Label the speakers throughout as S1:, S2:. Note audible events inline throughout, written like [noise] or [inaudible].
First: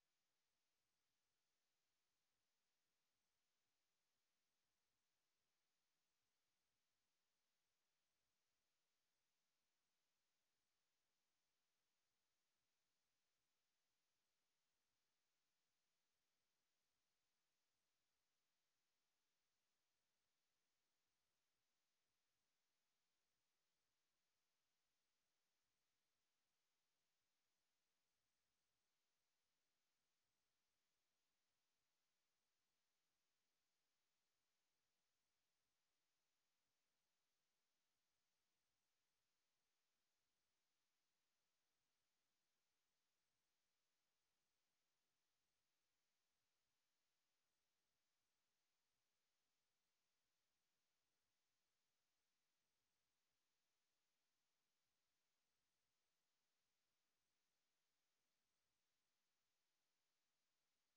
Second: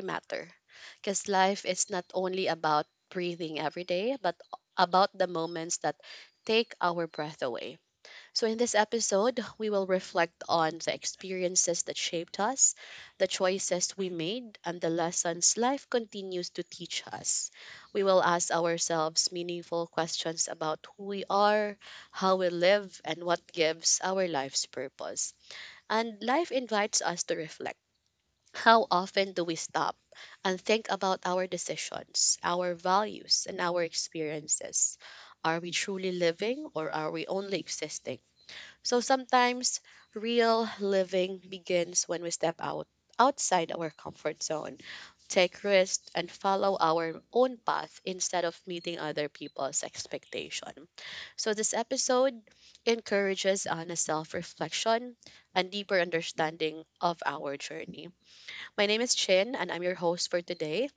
S1: matter. Because life is not only about breathing every day, but about the moments that take our breath away. So, in this episode, we will reflect on the experiences that shaped us, the choices we made, and the lessons life continues to teach us. We will ask ourselves meaningful questions about who we are, how we live, and what gives our life's purpose. And life invites us to reflect. How often do we stop and think about our decisions, our values, and our experiences? Are we truly living, or are we only existing? So sometimes real living begins when we step out outside our comfort zone, take risks, and follow our own path instead of meeting other people's expectation. So this episode encourages honest self-reflection and deeper understanding of our journey. My name is Chin, and I'm your host for today.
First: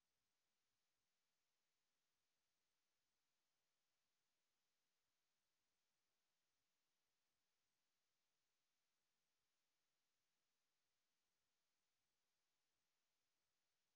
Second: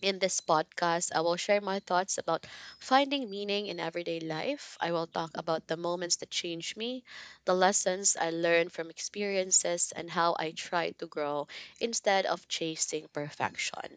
S1: In this podcast, I will share my thoughts about finding meaning in everyday life. I will talk about the moments that changed me, the lessons I learned from experiences, and how I try to grow instead of chasing perfection.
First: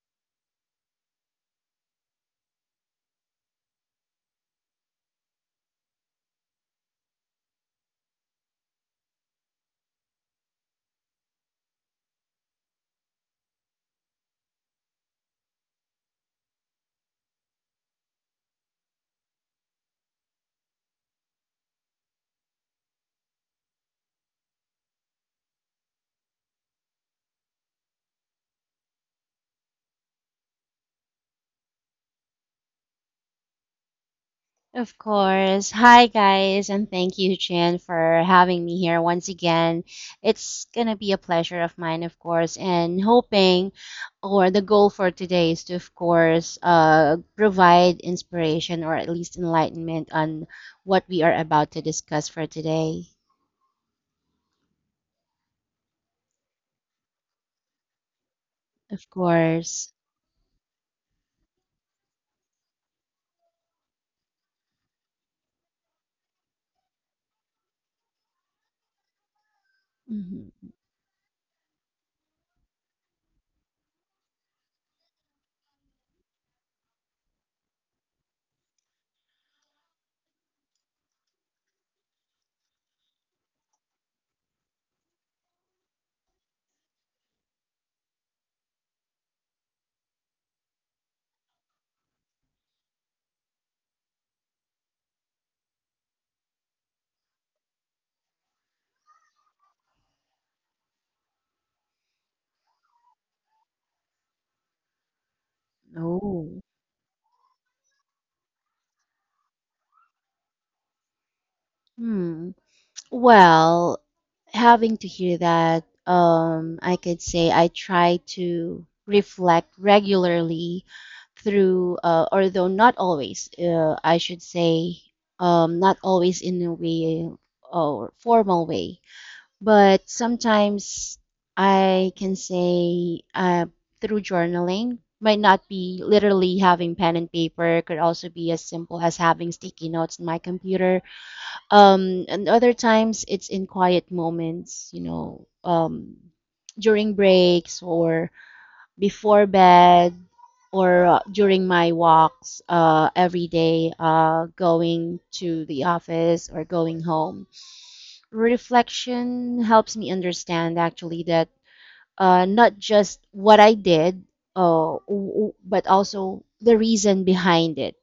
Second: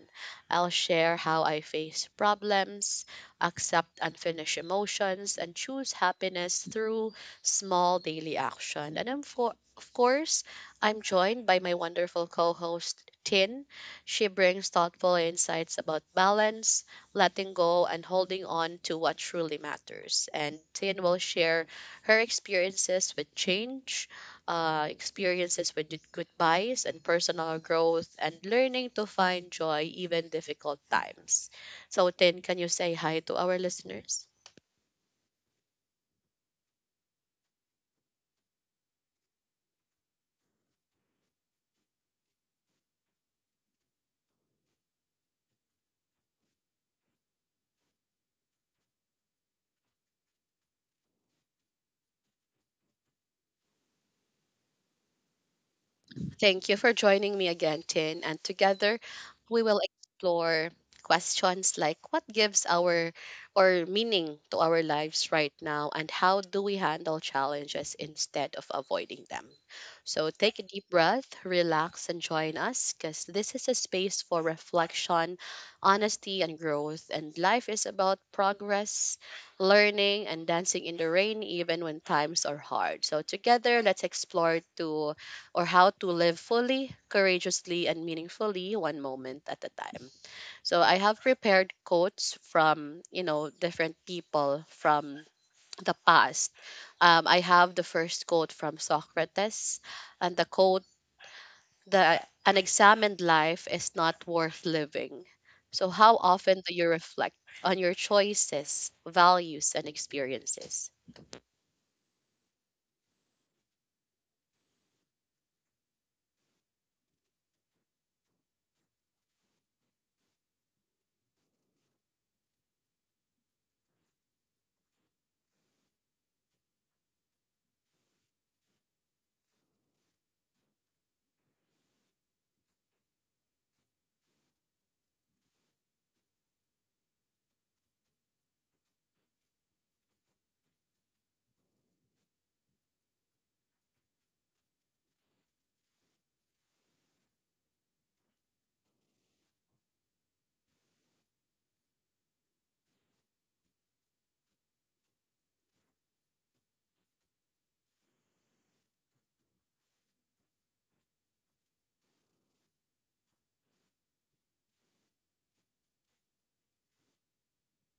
S1: I'll share how I face problems, accept unfinished emotions, and choose happiness through small daily action. And of course, I'm joined by my wonderful co host, Tin. She brings thoughtful insights about balance, letting go, and holding on to what truly matters. And Tin will share her experiences with change, goodbyes, and personal growth, and learning to find joy even difficult times. So, Tin, can you say hi to our listeners?
S2: Of course. Hi, guys, and thank you, Jen, for having me here once again. It's gonna be a pleasure of mine, of course, and hoping or the goal for today is to, of course, provide inspiration or at least enlightenment on what we are about to discuss for today.
S1: Thank you for joining me again, Tin. And together,
S2: Of
S1: we will
S2: course.
S1: explore questions like what gives our or meaning to our lives right now, and how do we handle challenges instead of avoiding them. So take a
S2: Hmm.
S1: deep breath, relax, and join us, cuz this is a space for reflection, honesty, and growth, and life is about progress, learning, and dancing in the rain even when times are hard. So together, let's explore to or how to live fully, courageously, and meaningfully, one moment at a time. So I have prepared quotes from, you know, different people from the past. I have the first quote from Socrates, and the quote, the unexamined life is not worth living. So, how
S2: Oh.
S1: often do you reflect on your choices, values, and experiences?
S2: Hmm. Well, having to hear that, I could say I try to reflect regularly through, although not always, I should say, not always in a way or formal way, but sometimes I can say through journaling. Might not be literally having pen and paper, could also be as simple as having sticky notes in my computer, and other times it's in quiet moments, during breaks or before bed or during my walks every day, going to the office or going home. Reflection helps me understand, actually, that not just what I did, but also the reason behind it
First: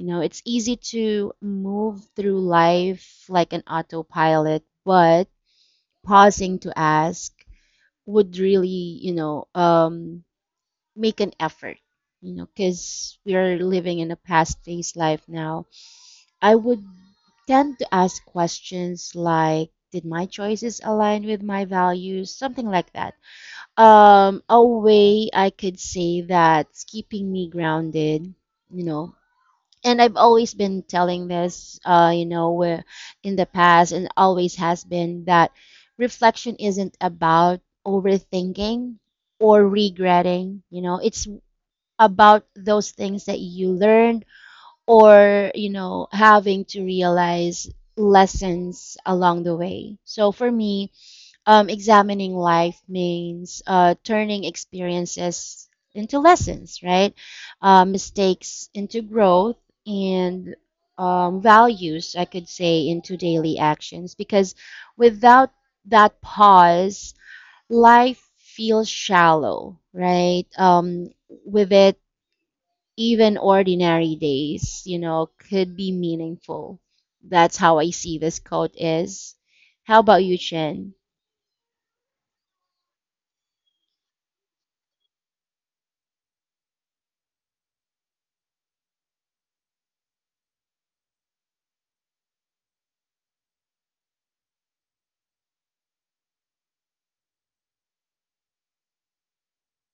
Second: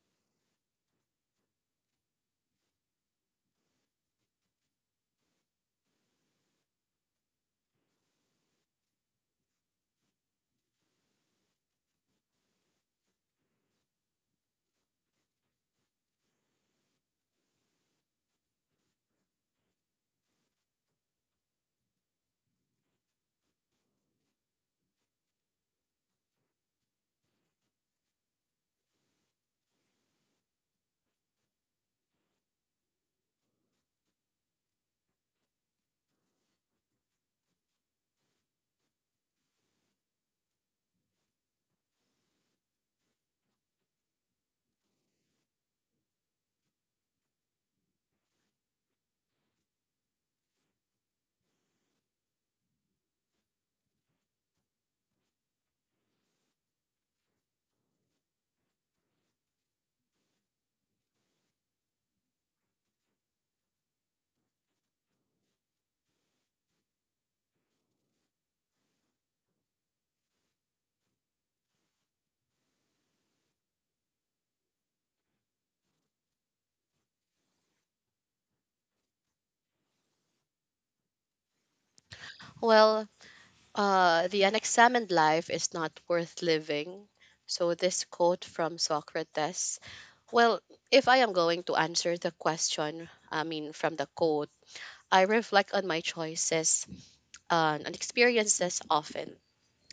S2: you know, It's easy to move through life like an autopilot, but pausing to ask would really, make an effort, you know, because we are living in a past phase life now. I would tend to ask questions like, did my choices align with my values? Something like that. A way I could say that's keeping me grounded, you know, and I've always been telling this, where in the past and always has been that reflection isn't about overthinking or regretting. You know, it's about those things that you learned or, you know, having to realize lessons along the way. So for me, examining life means turning experiences into lessons, right? Mistakes into growth, and values, I could say, into daily actions. Because without that pause, life feels shallow, right? With it, even ordinary days, you know, could be meaningful. That's how I see this quote is. How about you, Chen?
S1: Well, the unexamined life is not worth living. So, this quote from Socrates. Well, if I am going to answer the question, I mean, from the quote, I reflect on my choices, and experiences often,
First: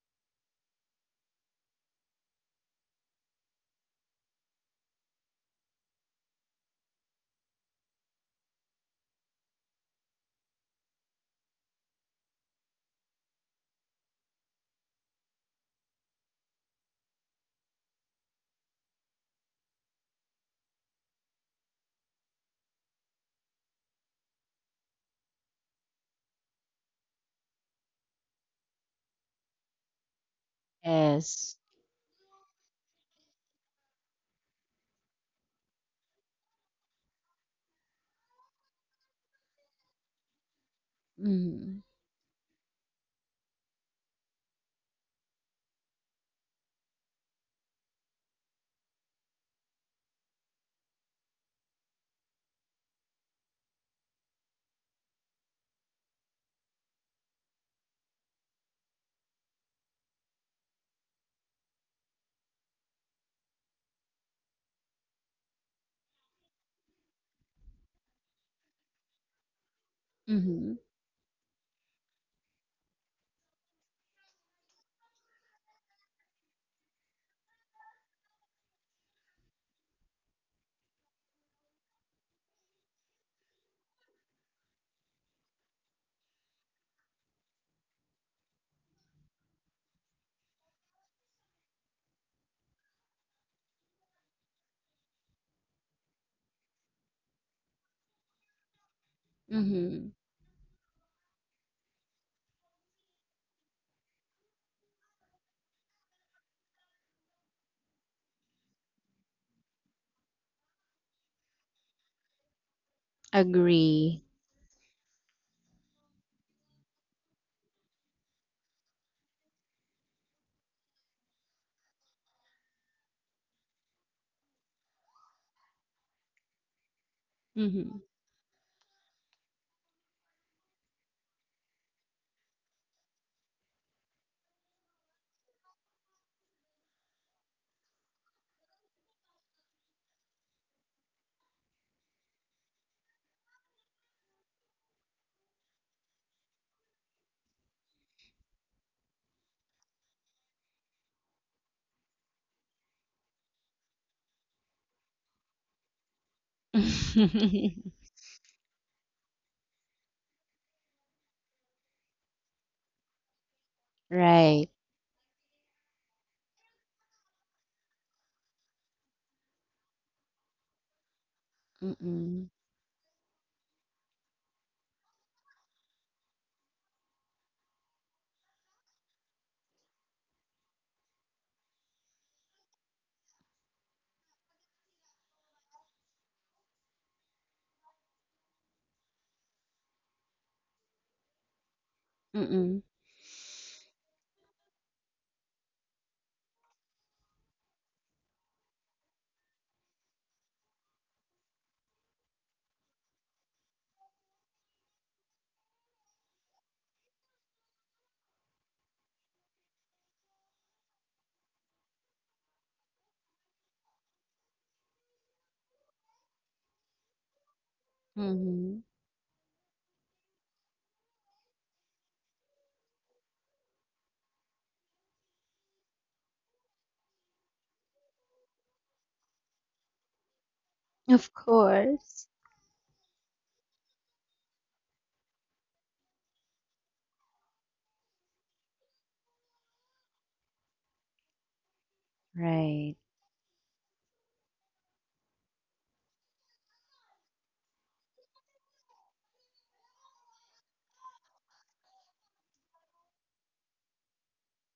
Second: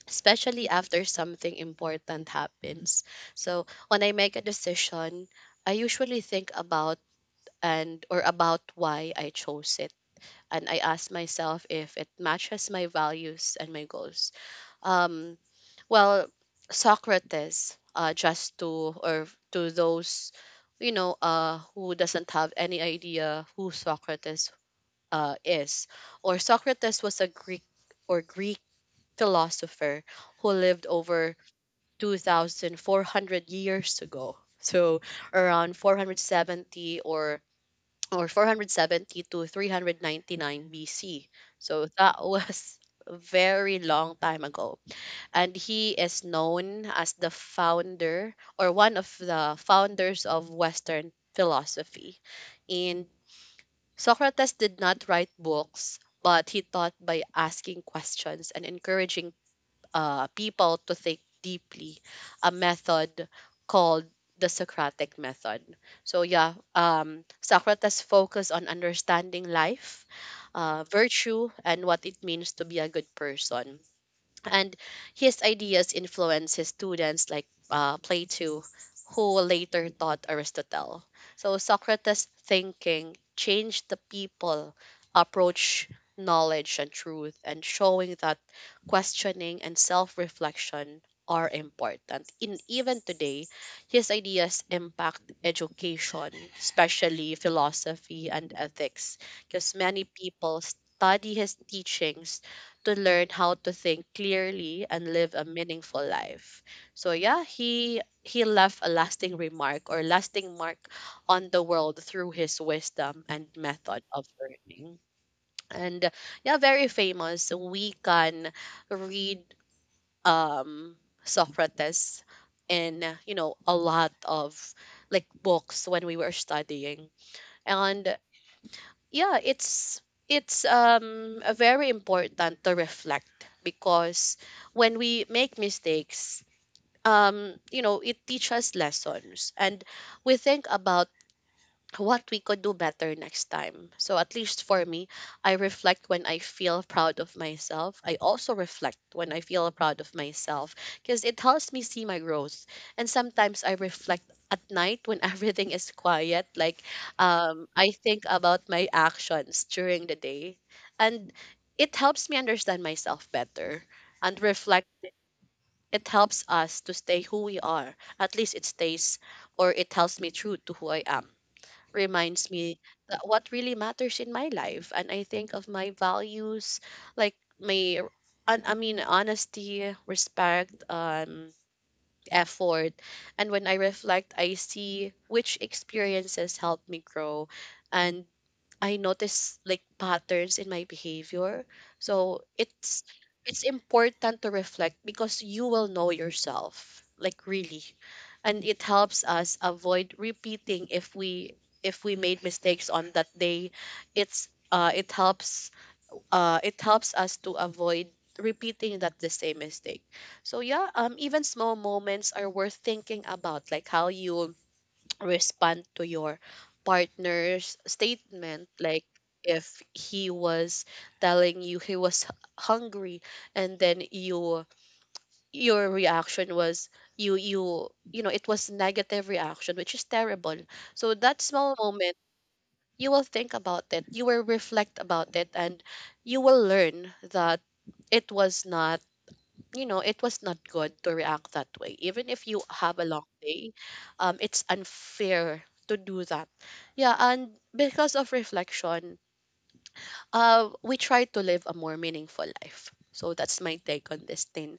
S1: especially after something important happens. So, when I make a decision, I usually think about, and or about why I chose it. And I ask myself if it matches my values and my goals. Um, well, Socrates, just to or to those, you know, who doesn't have any idea who Socrates is, or Socrates was a Greek, or Greek philosopher who lived over
S2: Yes.
S1: 2,400 years ago. So around 470, or 470 to 399 BC.
S2: Mhm.
S1: So that was [laughs] a very long time ago, and he is known as the founder, or one of the founders of Western philosophy. And Socrates did not write books, but he taught by asking questions and encouraging people to think deeply, a method called the Socratic method. So yeah, Socrates focused on understanding life,
S2: Mhm.
S1: virtue, and what it means to be a good person, and his ideas influenced his students like Plato, who later taught Aristotle. So Socrates' thinking changed the people approach knowledge and truth, and showing that questioning and self-reflection are important. In even today, his ideas impact education, especially philosophy and ethics, because many
S2: Mhm.
S1: people study his teachings to learn how to think clearly and live a meaningful life. So yeah, he left a lasting remark, or lasting mark on the world through his wisdom and method of
S2: Agree.
S1: learning. And yeah, very famous. We can read um Socrates in, you know, a lot of, like, books when we were studying.
S2: Mhm.
S1: And yeah, it's very important to reflect, because when we make mistakes, you know, it teaches us lessons, and we think about what we could do better next time. So, at least for me, I reflect when I feel proud of myself. I also reflect when I feel proud of myself because it helps me see my growth. And sometimes I reflect at night when [laughs] everything is quiet. Like, I
S2: [laughs]
S1: think about my actions during the day, and it helps me understand myself better, and
S2: Right.
S1: reflect. It helps us to stay who we are. At least it stays, or it tells me true to who I am, reminds
S2: Mm-mm.
S1: me that what really matters in my life, and I think of my values, like my honesty, respect, effort. And when I reflect, I see which experiences helped me grow, and I notice, like, patterns in my behavior. So
S2: Mm-mm.
S1: it's important to reflect, because you will know yourself, like, really. And it helps us avoid repeating, if we made mistakes on that day. It's it helps us to avoid repeating that the same mistake. So yeah, even small moments are worth thinking about, like how you respond to your partner's statement,
S2: Mm-hmm.
S1: like if he was telling you he was hungry, and then you, your reaction was, you know, it was negative reaction, which is terrible. So
S2: Of
S1: that small moment,
S2: course.
S1: you will think about it, you will reflect about it, and you will learn that it was not, you know, it was not good to react that way. Even if you have
S2: Right.
S1: a long day, it's unfair to do that. Yeah, and because of reflection, we try to live a more meaningful life. So that's my take on this thing.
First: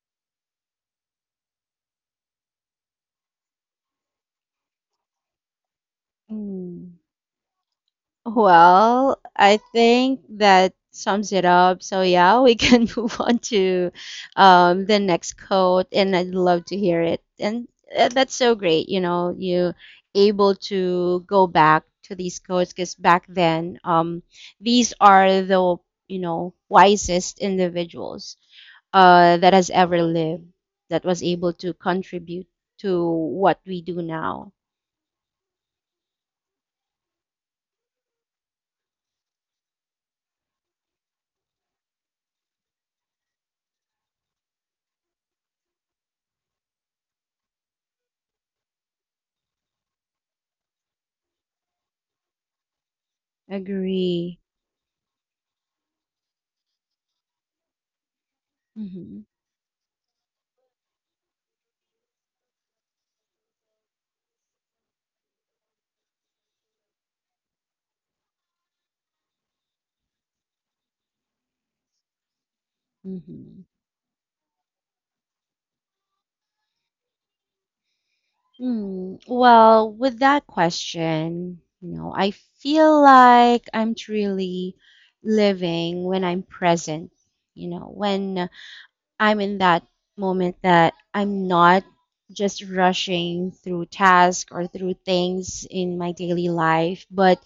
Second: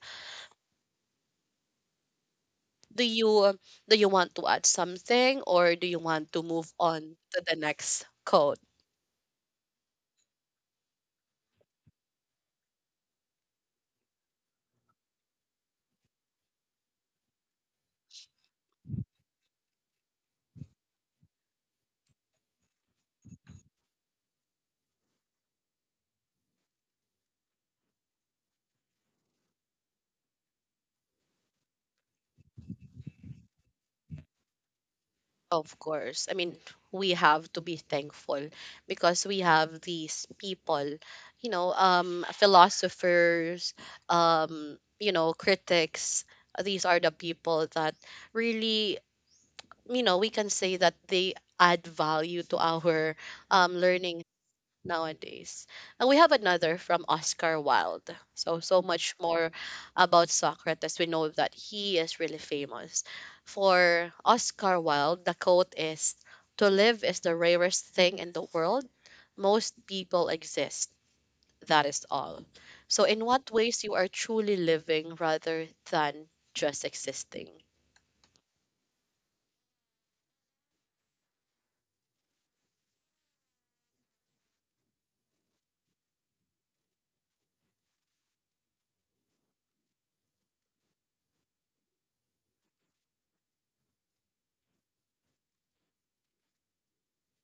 S1: Do you do you want to add something, or do you want to move
S2: Mm.
S1: on to the next code?
S2: Well, I think that sums it up. So yeah, we can [laughs] move on to, the next quote, and I'd love to hear it. And that's so great, you know, you able to go back to these quotes because back then, these are the, you know, wisest individuals that has ever lived, that was able to contribute to what we do now.
S1: Of course. I mean, we have to be thankful, because we have these people, you know, philosophers, you know, critics. These are the people that really, you know, we can say that they add value to our learning
S2: Agree.
S1: nowadays. And we have another from Oscar Wilde. So much
S2: Mm-hmm.
S1: more about Socrates. We know that he is really famous. For Oscar Wilde, the quote is, to live is the rarest thing in the world. Most people exist. That is all. So in what
S2: Mm-hmm.
S1: ways you are truly living rather than just existing?
S2: Hmm, well, with that question, you know, I feel like I'm truly living when I'm present, you know, when I'm in that moment that I'm not just rushing through tasks or through things in my daily life, but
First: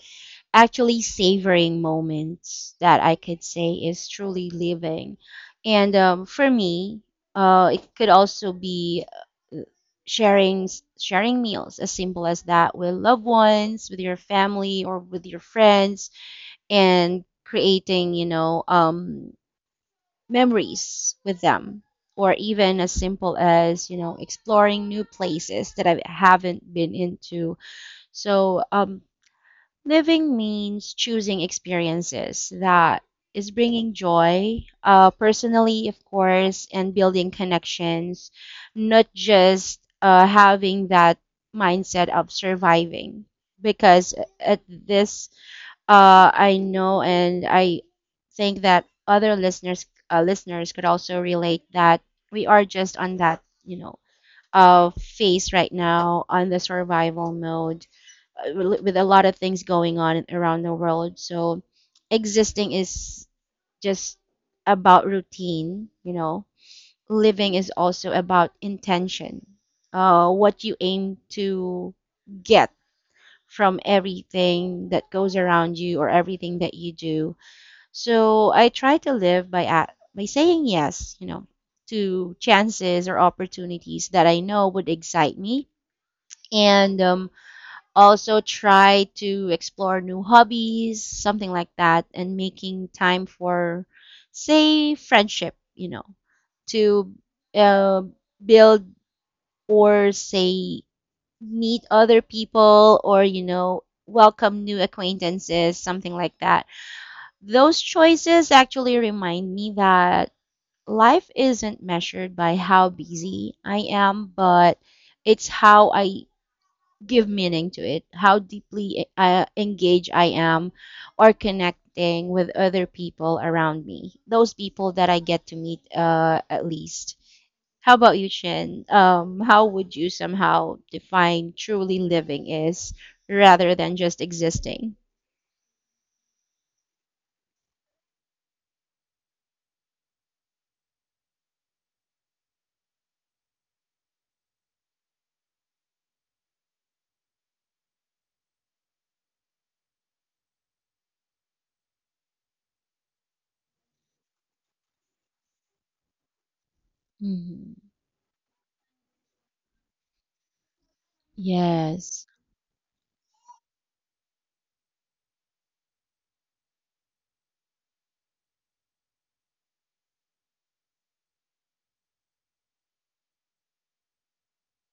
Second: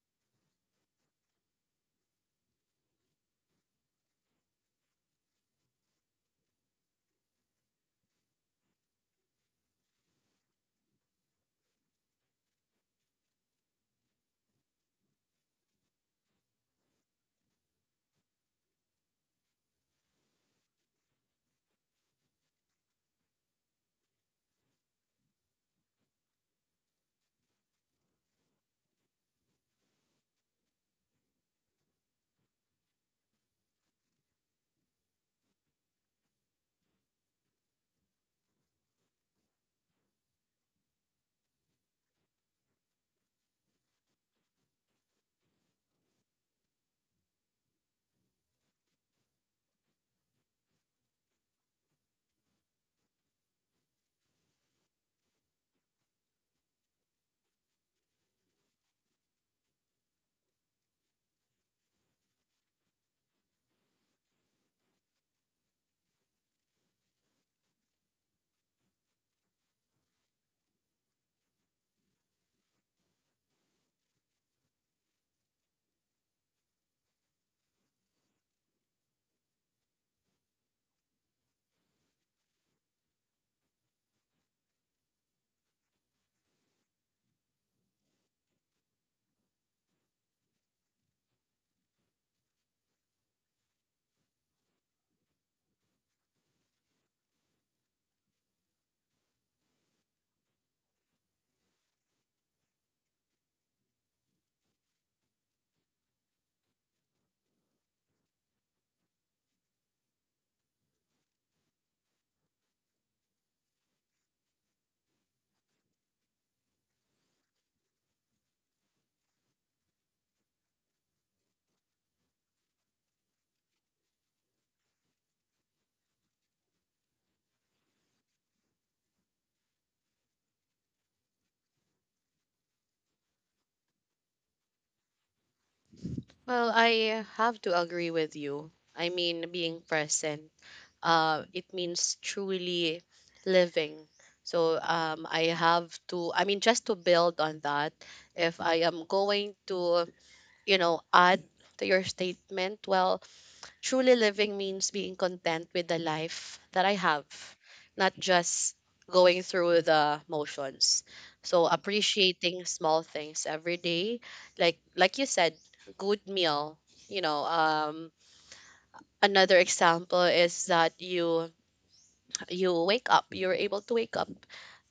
S2: actually savoring moments that I could say is truly living. And for me, it could also be uh, sharing meals as simple as that with loved ones, with your family or with your friends, and creating, memories with them. Or even as simple as, you know, exploring new places that I haven't been into. So living means choosing experiences that is bringing joy, personally, of course, and building connections, not just having that mindset of surviving. Because at this, I know, and I think that other listeners could also relate, that we are just on that, you know, phase right now on the survival mode, with a lot of things going on around the world. So existing is just about routine, you know. Living is also about intention. What you aim to get from everything that goes around you, or everything that you do. So I try to live by a by saying yes, you know, to chances or opportunities that I know would excite me, and also try to explore new hobbies, something like that, and making time for, say, friendship, you know, to uh, build or say meet other people, or, you know, welcome new acquaintances, something like that. Those choices actually remind me that life isn't measured by how busy I am, but it's how I give meaning to it, how deeply engaged I am or connecting with other people around me, those people that I get to meet at least. How about you, Chin? How would you somehow define truly living is rather than just existing?
S1: Well, I have to agree with you. I mean, being present, it means truly living. So I have to, I mean, just to build on that, if I am going to, you know, add to your statement, well, truly living means being content with the life that I have,
S2: Hmm.
S1: not just going through the motions. So
S2: Yes.
S1: appreciating small things every day, like you said, good meal. You know, another example is that you wake up you're able to wake up,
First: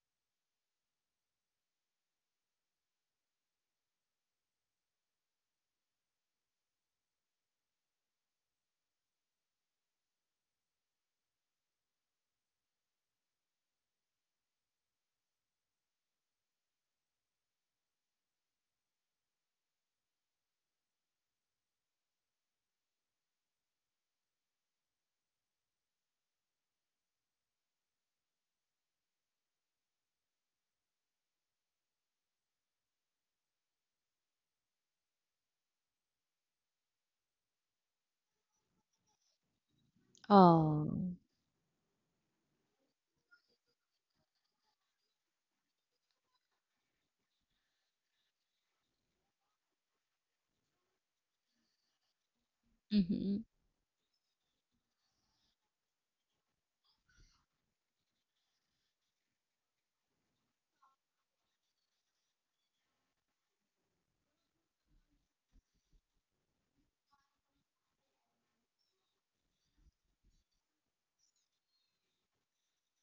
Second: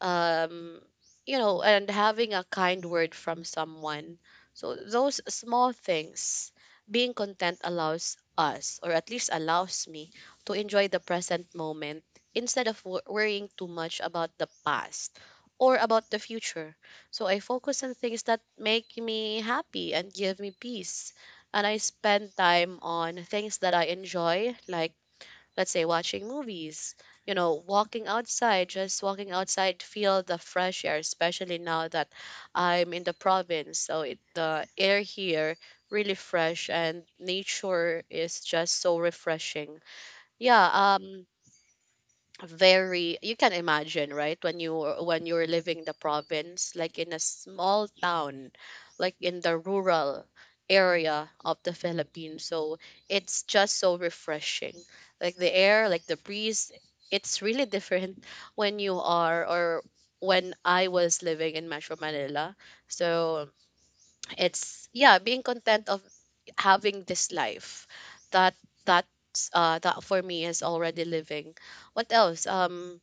S1: um you know, and having a kind word from someone. So those small things, being content allows us, or at least allows me, to enjoy the present moment, instead of worrying too much about the past or about the future. So I focus on things that make me happy and give me peace, and I spend time on things that I enjoy, like, let's say, watching movies, you know, walking outside, just walking outside to feel the fresh air, especially now that I'm in the province. So it, the air here really fresh, and nature is just so refreshing. Yeah,
S2: Oh.
S1: um very, you can imagine, right, when when you're living the province, like in a small town, like in the rural area of the Philippines. So it's
S2: Hmm.
S1: just so refreshing, like the air, like the breeze, it's really different [laughs] when you are, or when I was living in Metro Manila. So it's, yeah, being content of having this life, that that for me, is already living. What else,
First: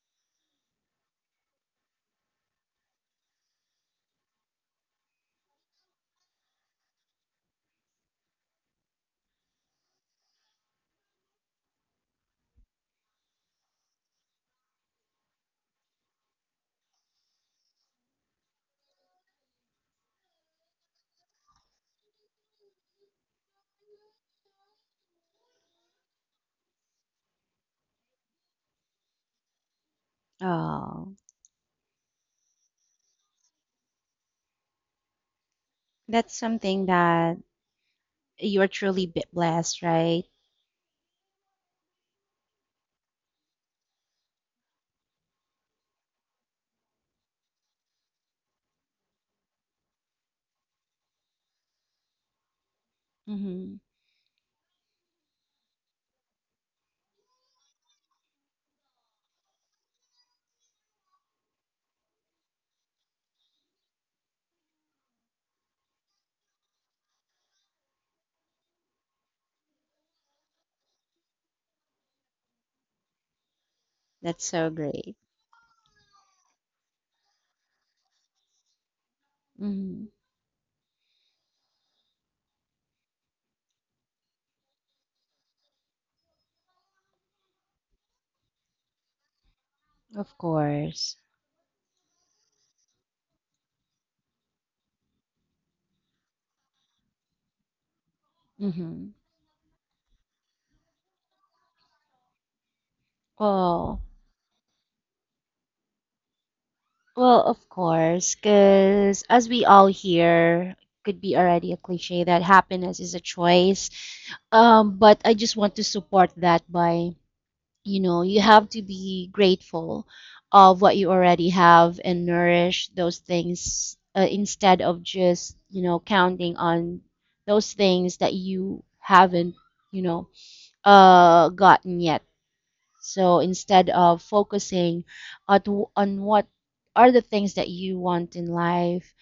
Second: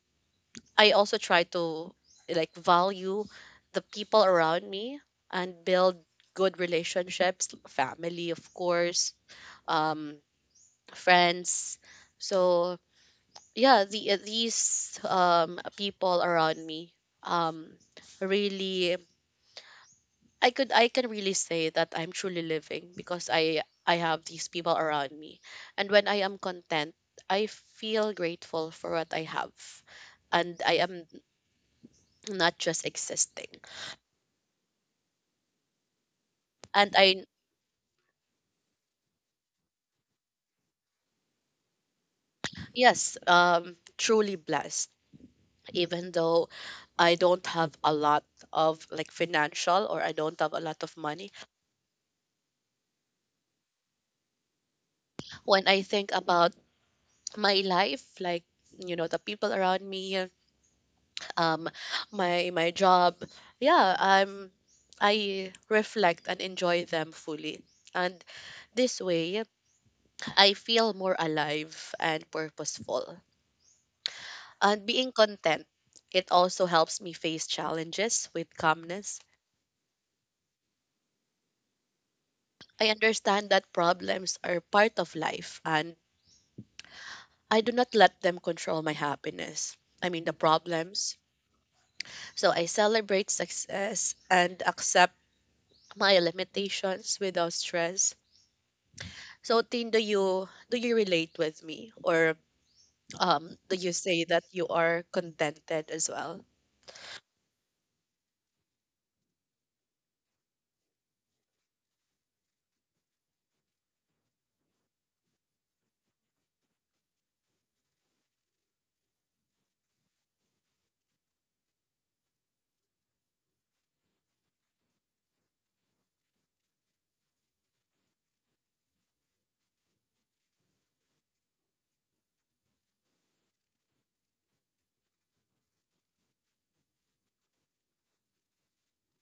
S1: I also try to, like, value the people around me, and build good relationships. Family, of course, um friends. So yeah, the these people around me, um really, I could, I can really say that I'm truly living, because I have these people around me. And when I am content, I feel grateful for what I have. And I am
S2: Oh.
S1: not just existing.
S2: That's something
S1: And I
S2: that you are truly bit blessed, right?
S1: Yes, truly blessed, even though I don't have a lot of, like, financial, or I don't have a lot of money.
S2: Hmm.
S1: When I think about my life, like the people around me, um my job, yeah i'm I reflect and enjoy them fully, and this way I feel more alive and purposeful.
S2: That's so
S1: And being
S2: great.
S1: content, it also helps me face challenges with calmness.
S2: Mhm.
S1: I understand that problems are part of life, and I do not let them control my happiness, I mean the
S2: Of
S1: problems.
S2: course.
S1: So I celebrate success and accept my limitations without stress.
S2: Mm-hmm.
S1: So, Tin, do you relate with me, or do you
S2: Well,
S1: say that you are contented as well?
S2: well, of course, because as we all hear, could be already a cliche that happiness is a choice. But I just want to support that by, you know, you have to be grateful of what you already have and nourish those things, instead of just, you know, counting on those things that you haven't, you know, gotten yet. So instead of focusing at, on what are the things that you want in life,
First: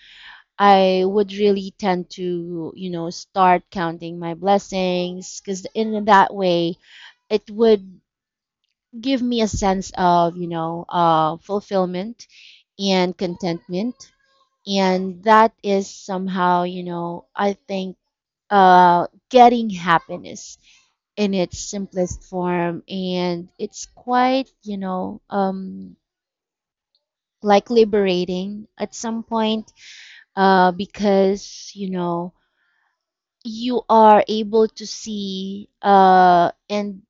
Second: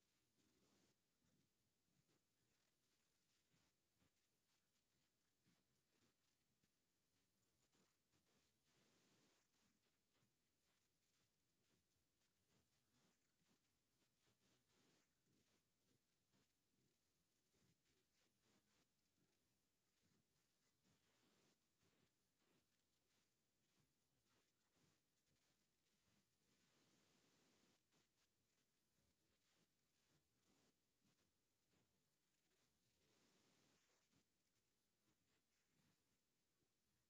S2: I would really tend to, you know, start counting my blessings, because in that way it would give me a sense of, fulfillment and contentment. And that is somehow, you know, I think, getting happiness in its simplest form, and it's quite, like liberating at some point, because, you know, you are able to see, and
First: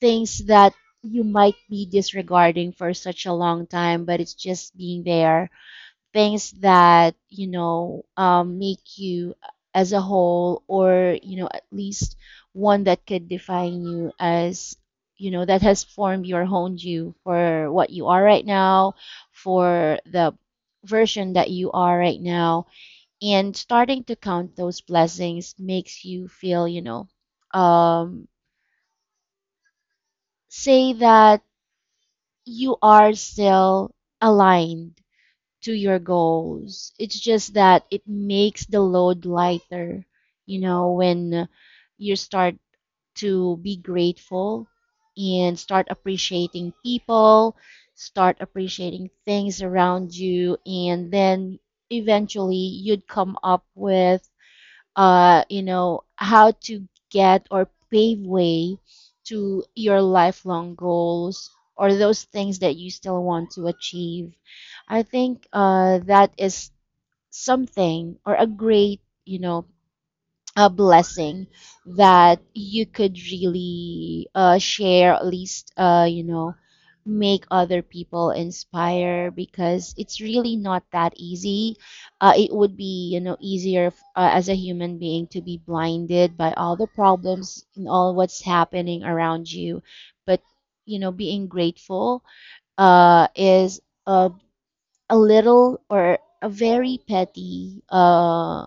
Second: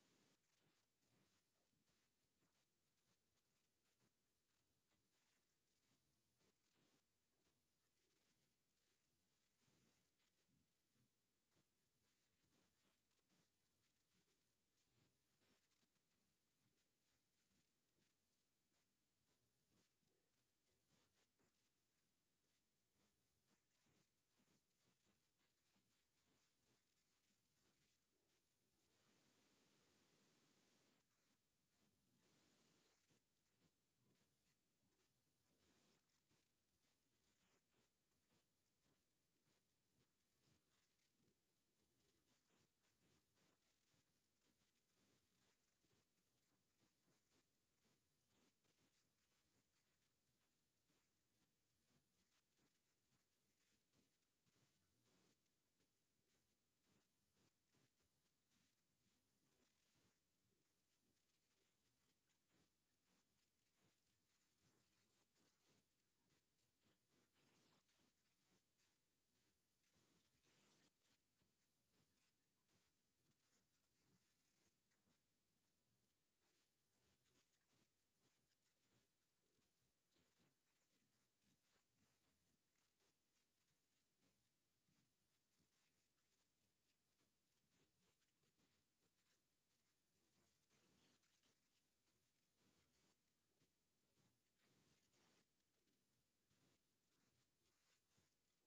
S2: things that you might be disregarding for such a long time, but it's just being there, things that, make you as a whole, or, you know, at least one that could define you, as, you know, that has formed you or honed you for what you are right now, for the version that you are right now. And starting to count those blessings makes you feel, um, say, that you are still aligned to your goals. It's just that it makes the load lighter, you know, when you start to be grateful and start appreciating people, start appreciating things around you, and then eventually you'd come up with, how to get or pave way to your lifelong goals, or those things that you still want to achieve. I think that is something, or a great, you know, a blessing that you could really share, at least, you know, make other people inspire, because it's really not that easy. It would be, you know, easier, as a human being, to be blinded by all the problems and all what's happening around you. But, you know, being grateful, is a, a little, or a very petty,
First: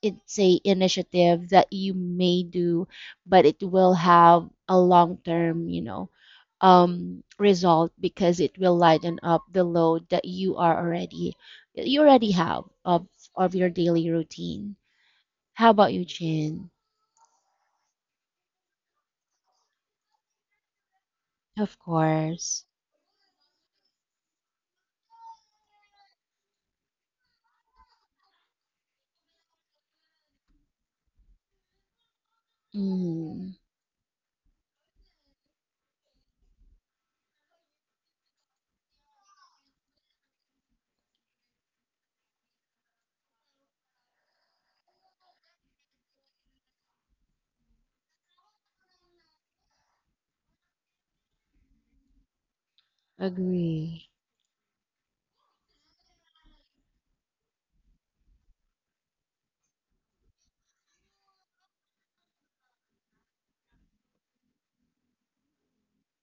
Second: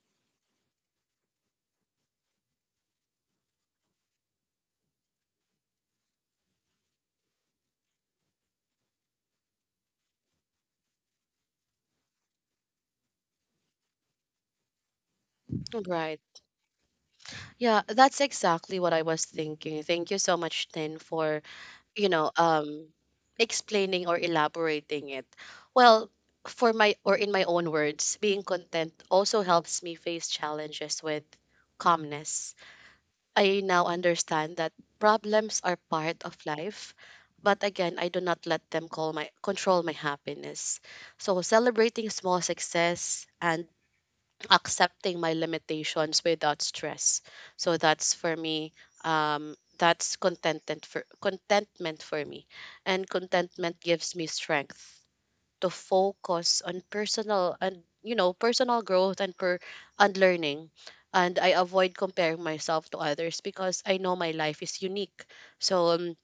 S2: it's a initiative that you may do, but it will have a long term, result, because it will lighten up the load that you are already you already have of your daily routine. How about you,
S1: Right.
S2: Chin?
S1: Yeah, that's exactly what I was thinking. Thank you so much, Tin, for,
S2: Of
S1: you know,
S2: course.
S1: um explaining or elaborating it. Well, for my or in my own words, being content also helps me face challenges with calmness.
S2: Mm.
S1: I now understand that problems are part of life, but again, I do not let them call my control my happiness. So celebrating small success and accepting my limitations without stress. So that's for me. That's contentment for me, and contentment
S2: Agree.
S1: gives me strength to focus on personal and you know personal growth and per and learning. And I avoid comparing myself to others because I know my life is unique. So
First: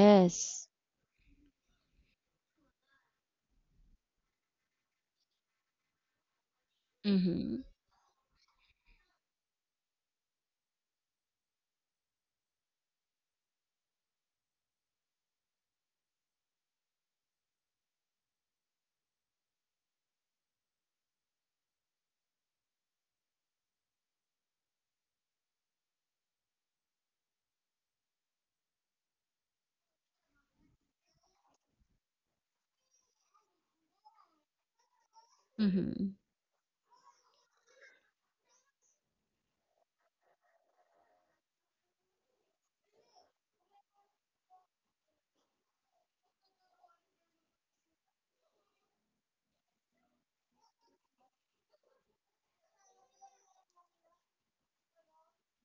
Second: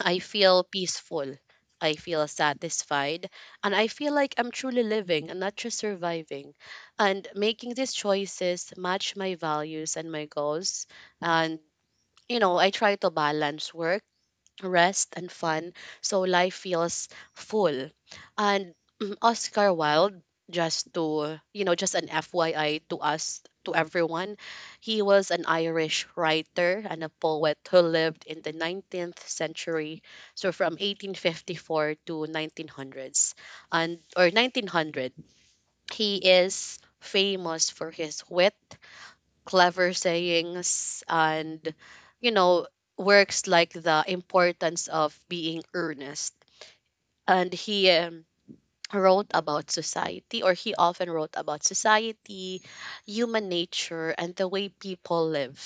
S1: I feel peaceful, I feel satisfied, and I feel like I'm truly living and not just surviving. And
S2: Mm-hmm.
S1: making these choices match my values and my goals. And you know I try to balance work, rest, and fun, so life feels full. And Oscar Wilde, just to just an FYI to us, to everyone, he was an Irish writer and a poet who lived in the 19th century, so from 1854 to 1900s, and or 1900.
S2: Mm-hmm.
S1: He is famous for his wit, clever sayings, and you know works like The Importance of Being Earnest. And he wrote about society, or he often wrote about society, human nature, and the way people live,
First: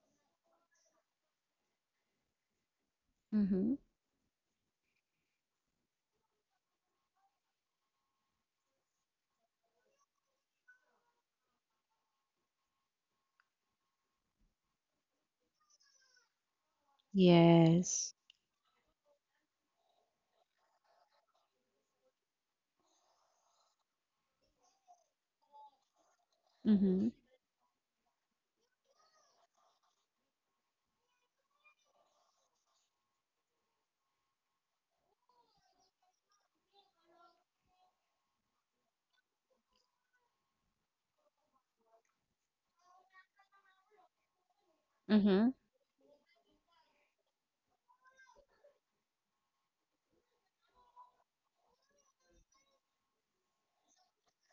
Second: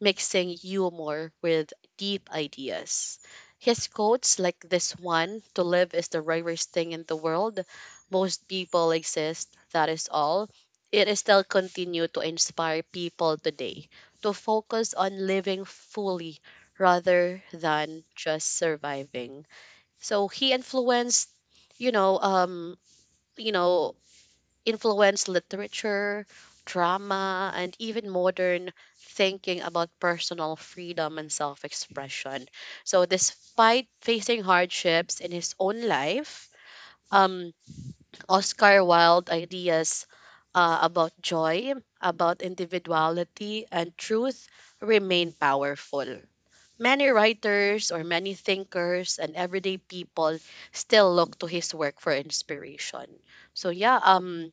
S1: mixing humor with deep ideas.
S2: Mm-hmm.
S1: His quotes, like this one: to live is the rarest thing in the world. Most people exist, that is all. It is still continue to inspire people today to focus on living fully rather than
S2: Yes.
S1: just surviving. So he influenced you know, um, you know, influenced literature,
S2: Mm-hmm.
S1: drama, and even modern thinking about personal freedom and self expression. So, despite facing hardships in his own life, um, Oscar Wilde's ideas about joy, about individuality, and truth remain
S2: Mm-hmm.
S1: powerful. Many writers or many thinkers and everyday people still look to his work for inspiration. So yeah,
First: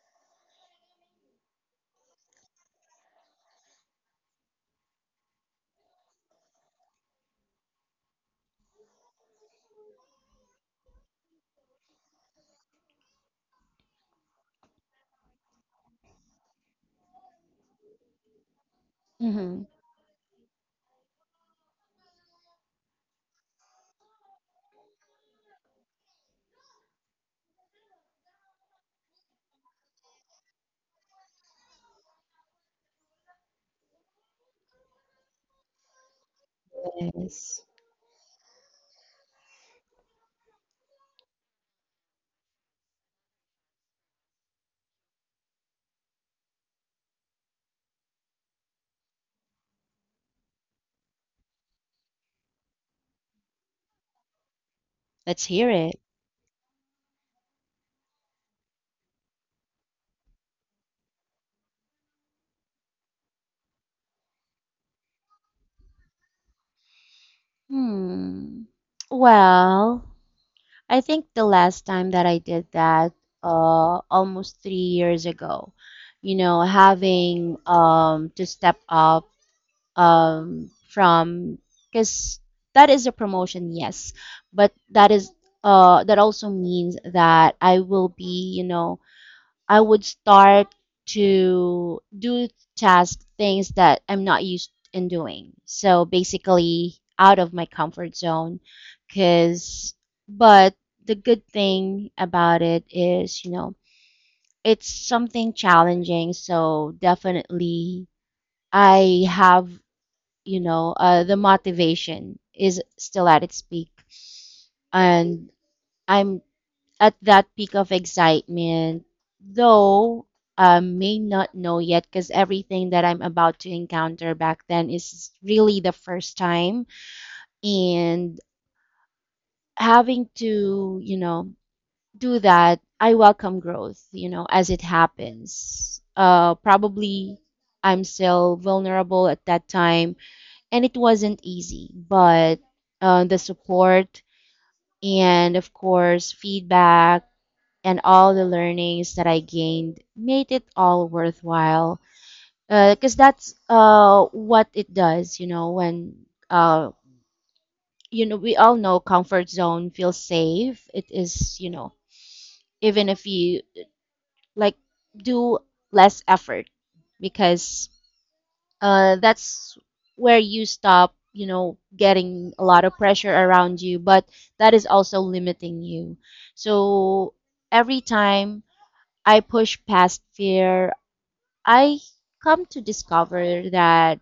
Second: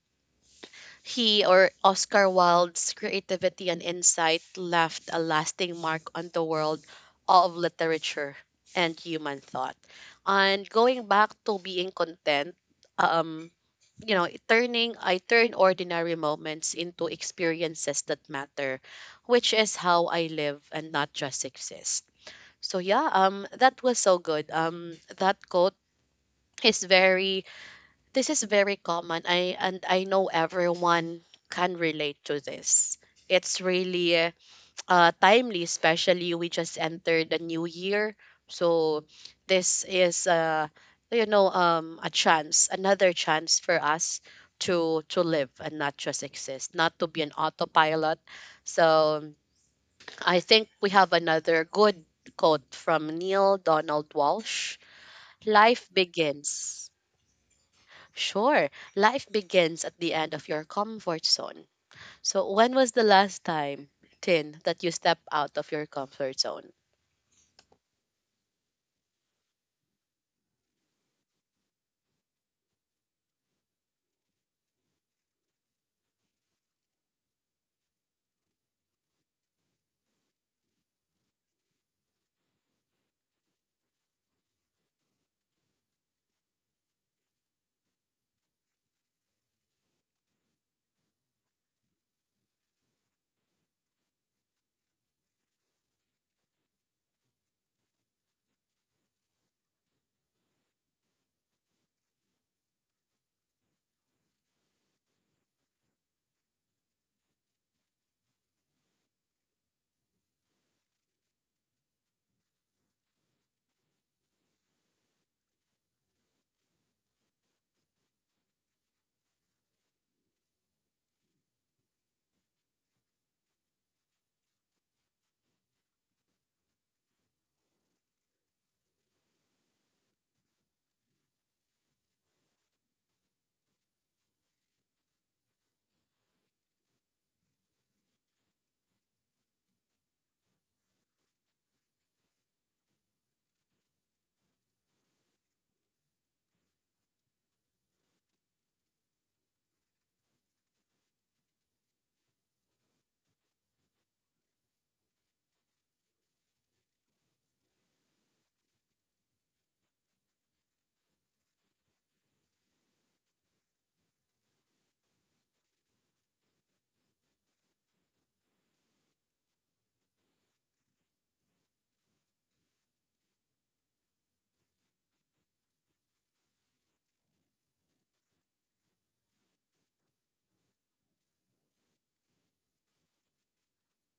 S1: he or Oscar Wilde's creativity and insight left a lasting mark on the world of literature and human thought. And going back to being content, um, you know, turning I turn ordinary moments into experiences that matter, which
S2: Mm-hmm.
S1: is how I live and not just exist. So yeah, that was so good. That quote is very this is very common. I know everyone can relate to this. It's really timely, especially we just entered the
S2: Yes.
S1: new year. So this is a chance, another chance for us to live and not just exist, not to be an autopilot. So I think we have another good quote from Neil Donald Walsh.
S2: Let's hear
S1: Life
S2: it.
S1: begins. Sure, Life begins at the end of your comfort zone. So, when was the last time, Tin, that you stepped out of your comfort zone?
S2: Hmm. Well, I think the last time that I did that, almost 3 years ago, you know, having to step up from, because that is a promotion, yes, but that is, that also means that I will be, you know, I would start to do task things that I'm not used in doing. So basically out of my comfort zone cuz but the good thing about it is, you know, it's something challenging, so definitely I have, the motivation is still at its peak, and I'm at that peak of excitement, though I may not know yet, because everything that I'm about to encounter back then is really the first time. And having to, you know, do that, I welcome growth, you know, as it happens. Probably I'm still vulnerable at that time, and it wasn't easy, but the support, and of course feedback, and all the learnings that I gained made it all worthwhile. Because that's what it does, you know, when, you know, we all know comfort zone feels safe. It is, you know, even if you like do less effort, because that's where you stop, you know, getting a lot of pressure around you, but that is also limiting you. So every time I push past fear, I come to discover that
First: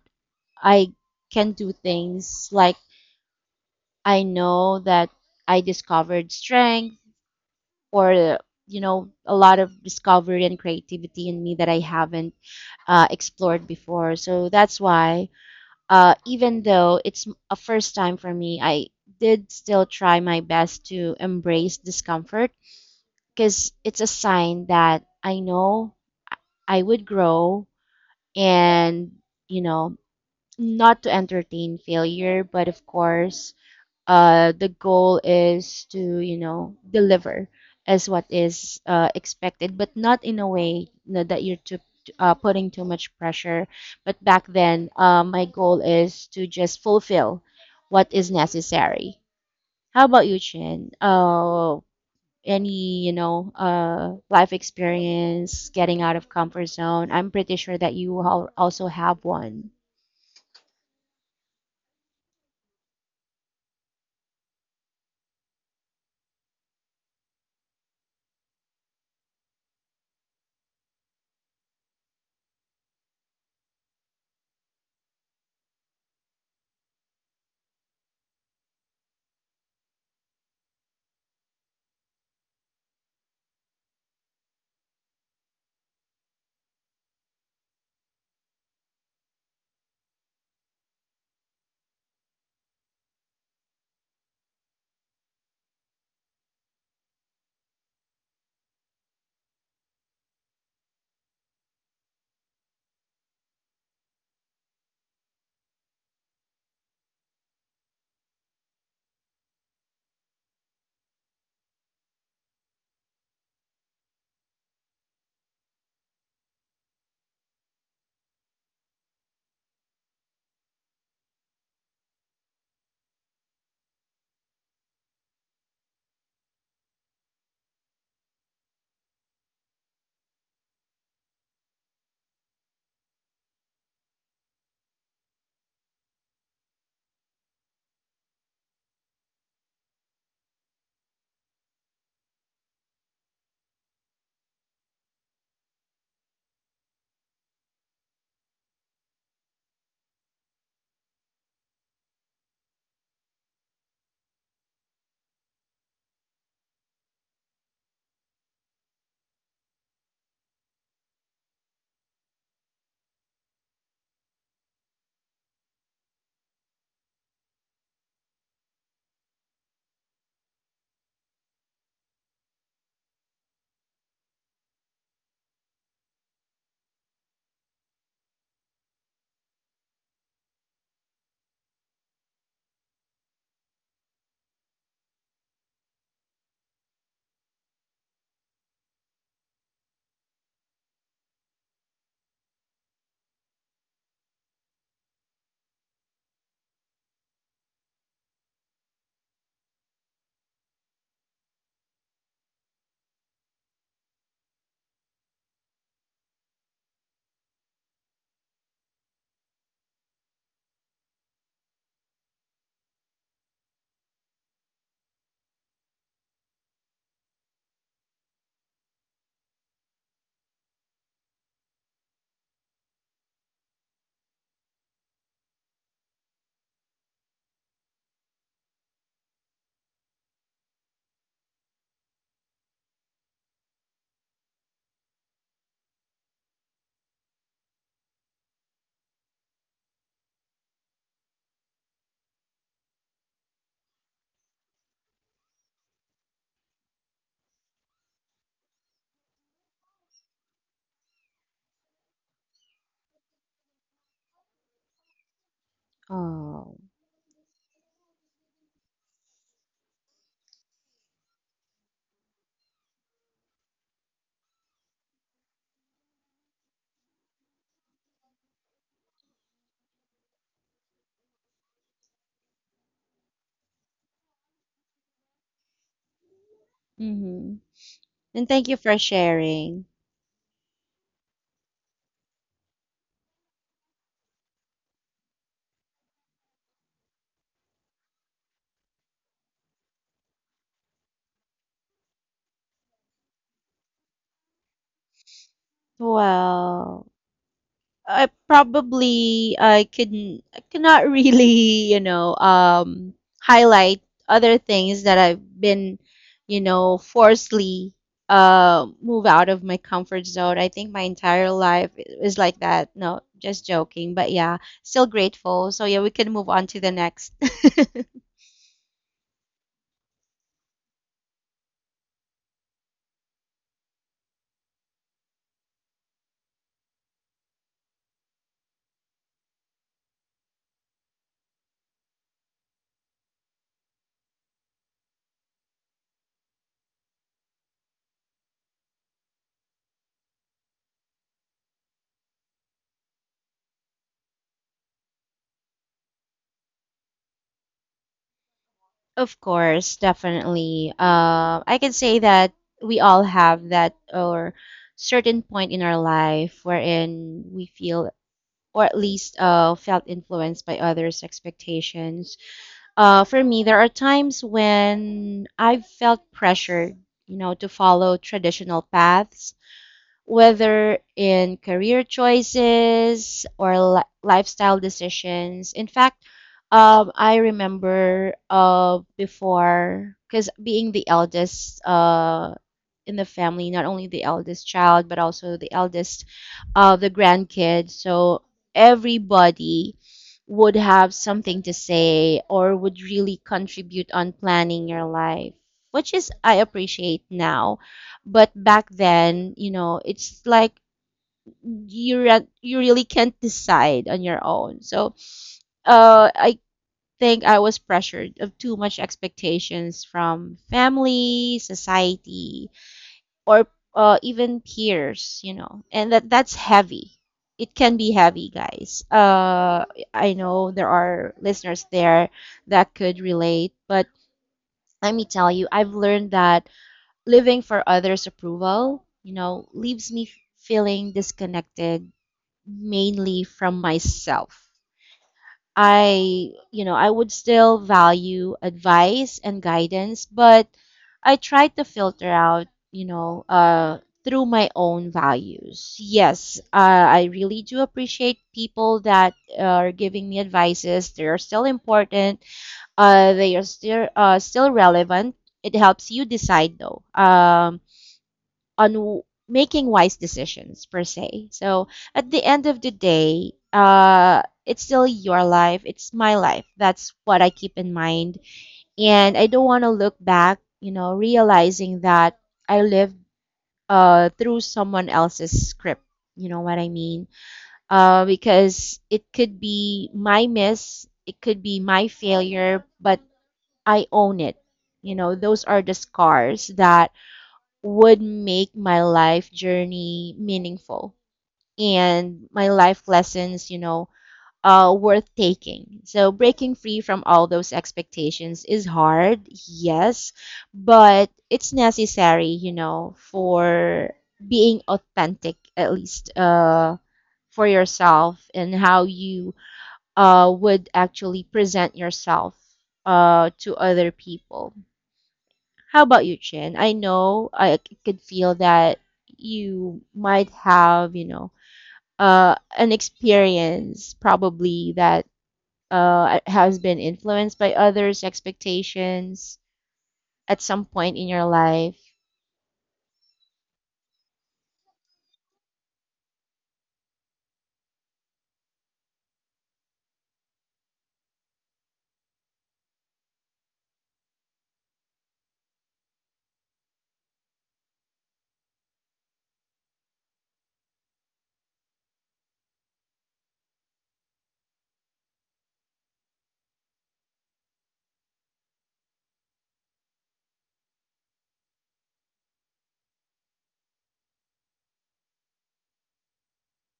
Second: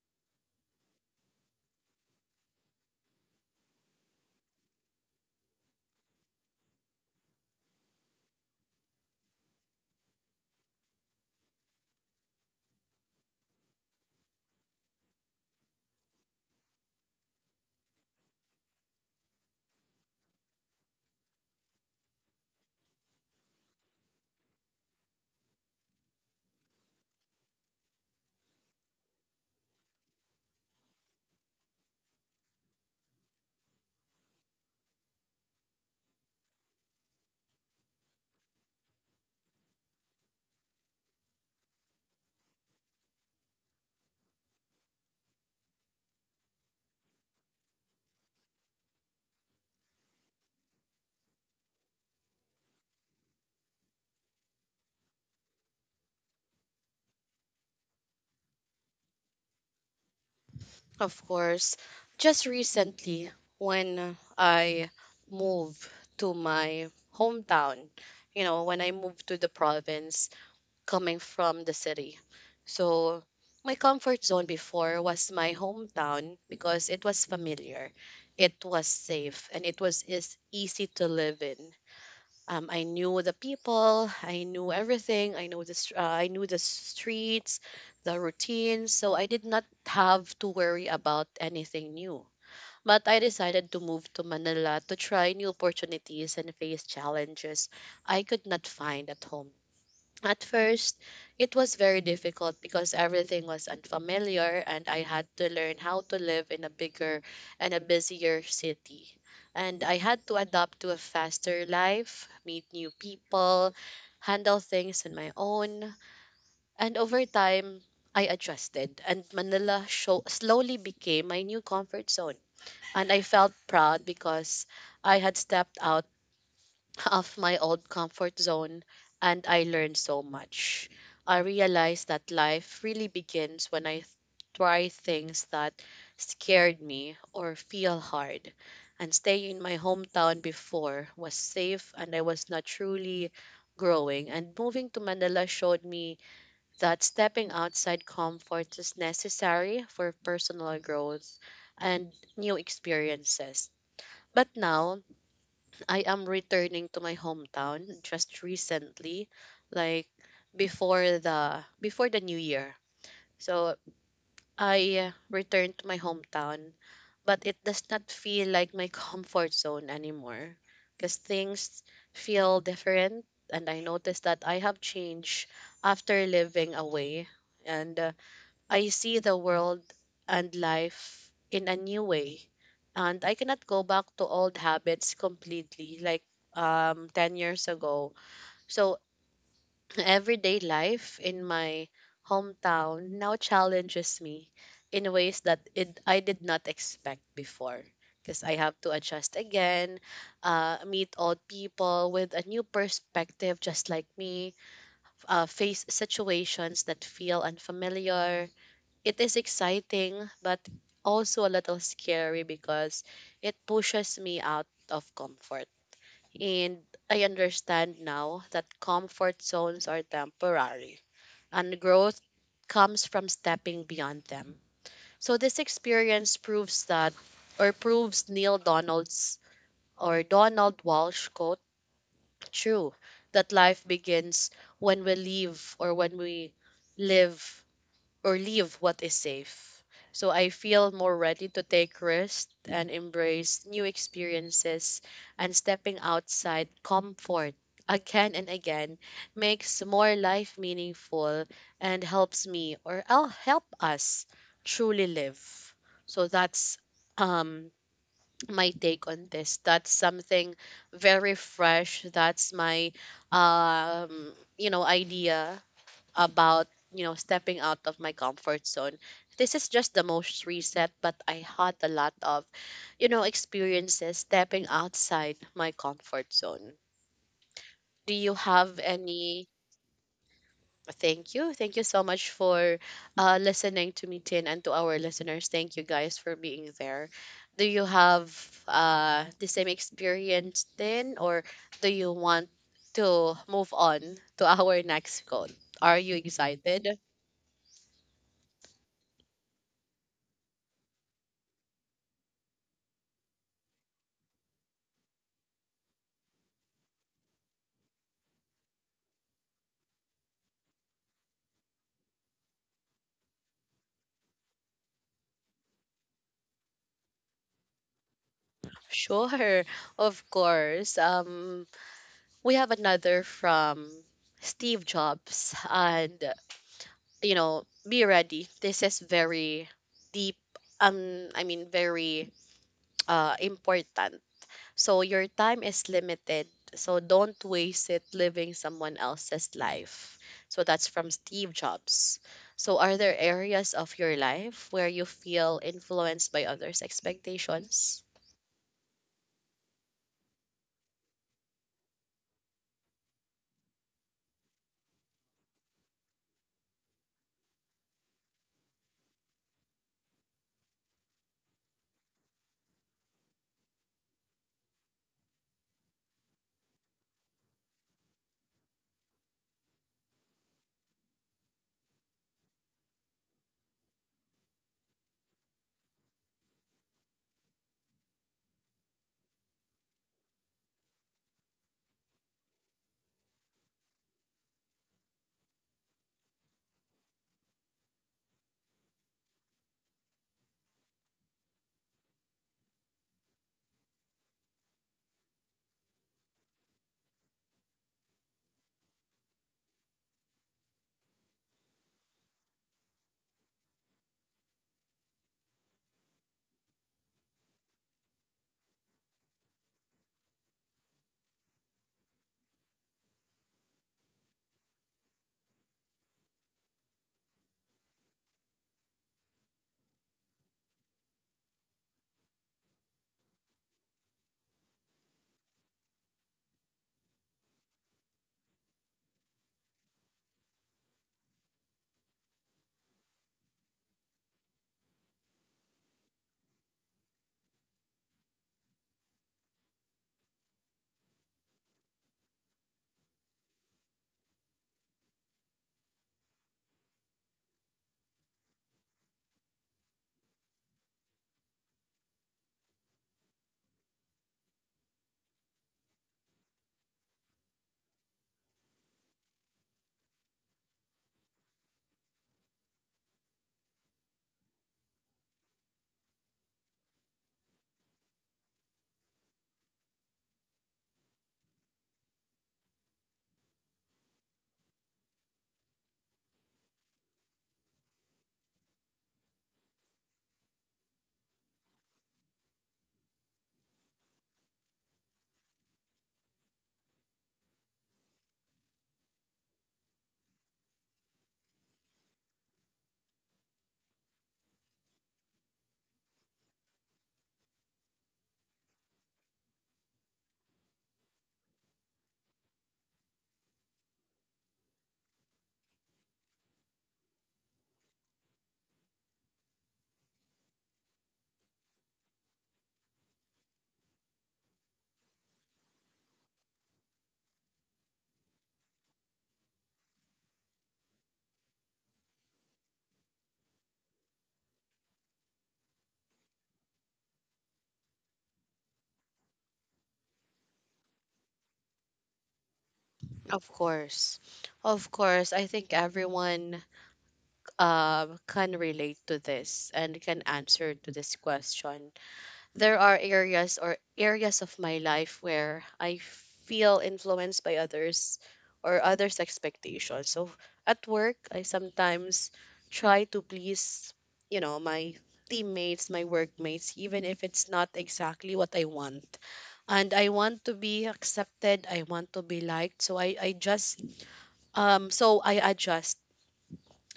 S2: I can do things like, I know that I discovered strength, or, you know, a lot of discovery and creativity in me, that I haven't explored before. So that's why, even though it's a first time for me, I did still try my best to embrace discomfort, because it's a sign that I know I would grow, and, you know, not to entertain failure, but of course, the goal is to, you know, deliver as what is expected, but not in a way, that you're too, putting too much pressure. But back then, my goal is to just fulfill what is necessary. How about you, Chin? Any life experience, getting out of comfort zone? I'm pretty sure that you also have one.
S1: Of course, just recently when I moved to my hometown, you know, when I moved to the province coming from the city. So, my comfort zone before was my hometown because it was familiar, it was safe, and it was is easy to live in. I knew the people, I knew everything, I knew the streets, the routines, so I did not have to worry about anything new. But I decided to move to Manila to try new opportunities and face challenges I could not find at home. At first, it was very difficult because everything was unfamiliar and I had to learn how to live in a bigger and a busier city. And I had to adapt to a faster life, meet new people, handle things on my own. And over time, I adjusted and slowly became my new comfort zone. And I felt proud because I had stepped out [laughs] of my old comfort zone and I learned so much. I realized that life really begins when try things that scared me or feel hard. And staying in my hometown before was safe and I was not truly growing. And moving to Manila showed me that stepping outside comfort is necessary for personal growth and new experiences. But now I am returning to my hometown just recently, like before the new year. So I returned to my hometown, but it does not feel like my [laughs] comfort zone anymore because things feel different and I noticed that I have changed after living away, and I see the world and life in a new way. And I cannot go back to old habits completely, like 10 years ago. So, [clears throat] everyday life in my hometown now challenges me in ways that I did not expect before. Because I have to adjust again, meet old people with a new perspective, just like me, face situations that feel unfamiliar. It is exciting, but also a little scary because it pushes me out of comfort. And I understand now that comfort zones are temporary and growth comes from stepping beyond them. So this experience proves that or proves Neil Donald's or Donald Walsh quote true, that life begins when we leave, or when we live or leave what is safe. So I feel more ready to take risks and embrace new experiences, and stepping outside comfort again and again makes more life meaningful and helps me, or I'll help us truly live. So
S2: Oh.
S1: that's um my take on this. That's something very fresh. That's my um you know idea about, you know, stepping out of my comfort zone. This is just the most recent, but I had a lot of, you know, experiences stepping outside my comfort zone.
S2: Mm-hmm.
S1: Do you
S2: And thank
S1: have
S2: you for
S1: any?
S2: sharing.
S1: Thank you. Thank you so much for listening to me, Tin, and to our listeners. Thank you guys for being there. Do you have the same experience, Tin, or do you want to move on to our next quote? Are you excited?
S2: Well, I probably I couldn't I cannot [laughs] really, you know, um highlight other things that I've been, you know, forcibly move out of my comfort zone. I think my entire life is like that. No, just joking. But yeah, still grateful. So yeah, we can move on to the next. [laughs]
S1: Sure, [laughs] of course. We have another from Steve Jobs, and you know, be ready. This is very deep. I mean, very important. So your time is limited. So don't waste it living someone else's life. So that's from Steve Jobs. So are there areas of your life where you feel influenced by others' expectations?
S2: Of course, definitely. I can say that we all have that or certain point in our life wherein we feel or at least felt influenced by others' expectations. For me, there are times when I've felt pressured, you know, to follow traditional paths whether in career choices or lifestyle decisions. In fact, I remember before, because being the eldest in the family, not only the eldest child, but also the eldest the grandkids. So everybody would have something to say or would really contribute on planning your life, which is I appreciate now but back then, you know, it's like you you really can't decide on your own. So, I think I was pressured of too much expectations from family, society, or even peers. You know, and that's heavy. It can be heavy, guys. I know there are listeners there that could relate, but let me tell you, I've learned that living for others' approval, you know, leaves me feeling disconnected mainly from myself. I, you know, I would still value advice and guidance, but I try to filter out, you know, through my own values. Yes, I really do appreciate people that are giving me advices. They are still important. They are still relevant. It helps you decide though. On making wise decisions per se. So at the end of the day, it's still your life. It's my life. That's what I keep in mind, and I don't want to look back, you know, realizing that I lived through someone else's script. You know what I mean? Because it could be my miss, it could be my failure, but I own it. You know, those are the scars that would make my life journey meaningful and my life lessons, you know, worth taking. So breaking free from all those expectations is hard, yes, but it's necessary, you know, for being authentic at least for yourself and how you would actually present yourself to other people. How about you, Chin? I know I could feel that you might have, you know, an experience probably that has been influenced by others' expectations at some point in your life.
S1: Of course. Of course, I think everyone can relate to this and can answer to this question. There are areas of my life where I feel influenced by others or others' expectations. So at work, I sometimes try to please, you know, my teammates, my workmates, even if it's not exactly what I want. And I want to be accepted, I want to be liked. So I just so I adjust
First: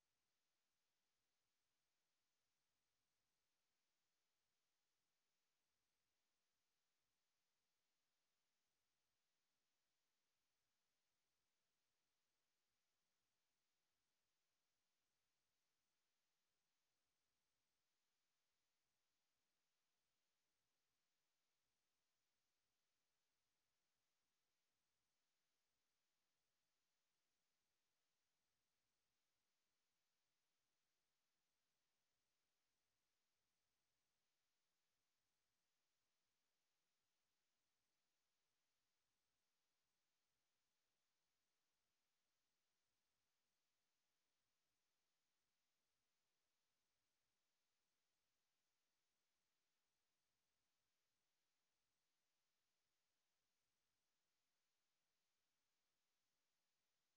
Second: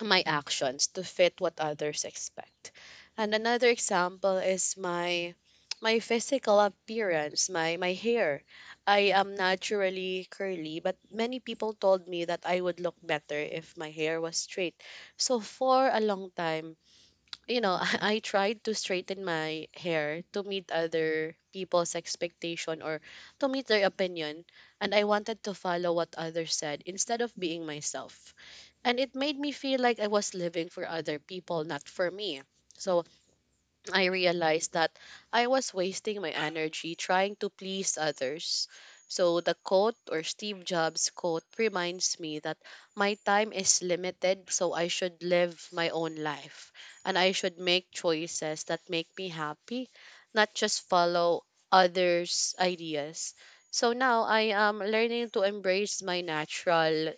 S1: my actions to fit what others expect. And another example is my physical appearance, my hair. I am naturally curly, but many people told me that I would look better if my hair was straight. So for a long time, you know, [laughs] I tried to straighten my hair to meet other people's expectation or to meet their opinion, and I wanted to follow what others said instead of being myself. And it made me feel like I was living for other people, not for me. So I realized that I was wasting my energy trying to please others. So the quote or Steve Jobs quote reminds me that my time is limited, so I should live my own life and I should make choices that make me happy, not just follow others' ideas. So now I am learning to embrace my natural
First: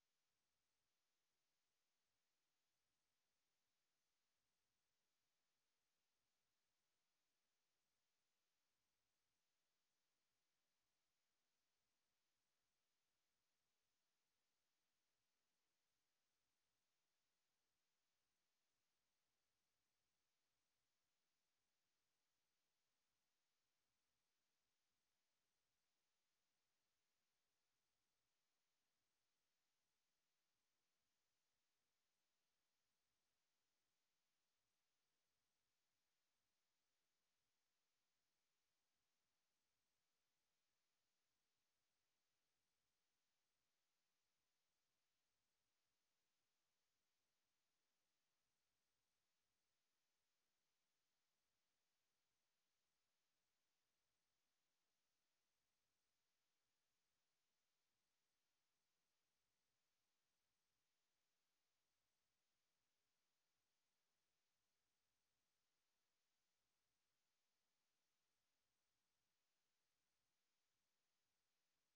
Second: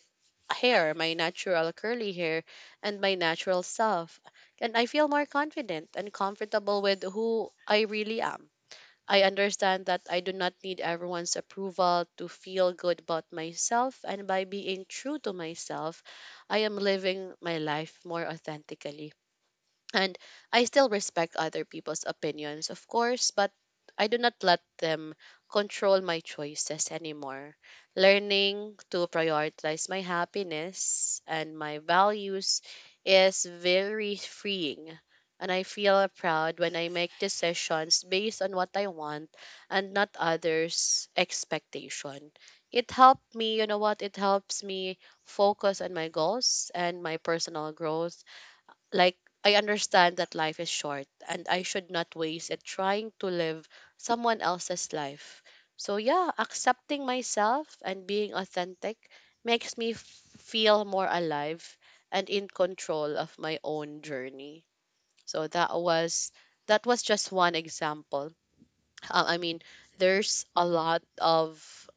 S1: hair, my natural curly hair, and my natural self. And I feel more confident and comfortable with who I really am. I understand that I do not need everyone's approval to feel good about myself, and by being true to myself, I am living my life more authentically. And I still respect other people's opinions, of course, but I do not let them control my choices anymore. Learning to prioritize my happiness and my values is very freeing. And I feel proud when I make decisions based on what I want and not others' expectation. It helped me, you know what? It helps me focus on my goals and my personal growth like, I understand that life is short and I should not waste it trying to live someone else's life. So, yeah, accepting myself and being authentic makes me feel more alive and in control of my own journey. So, that was just one example. Um, I mean, there's a lot of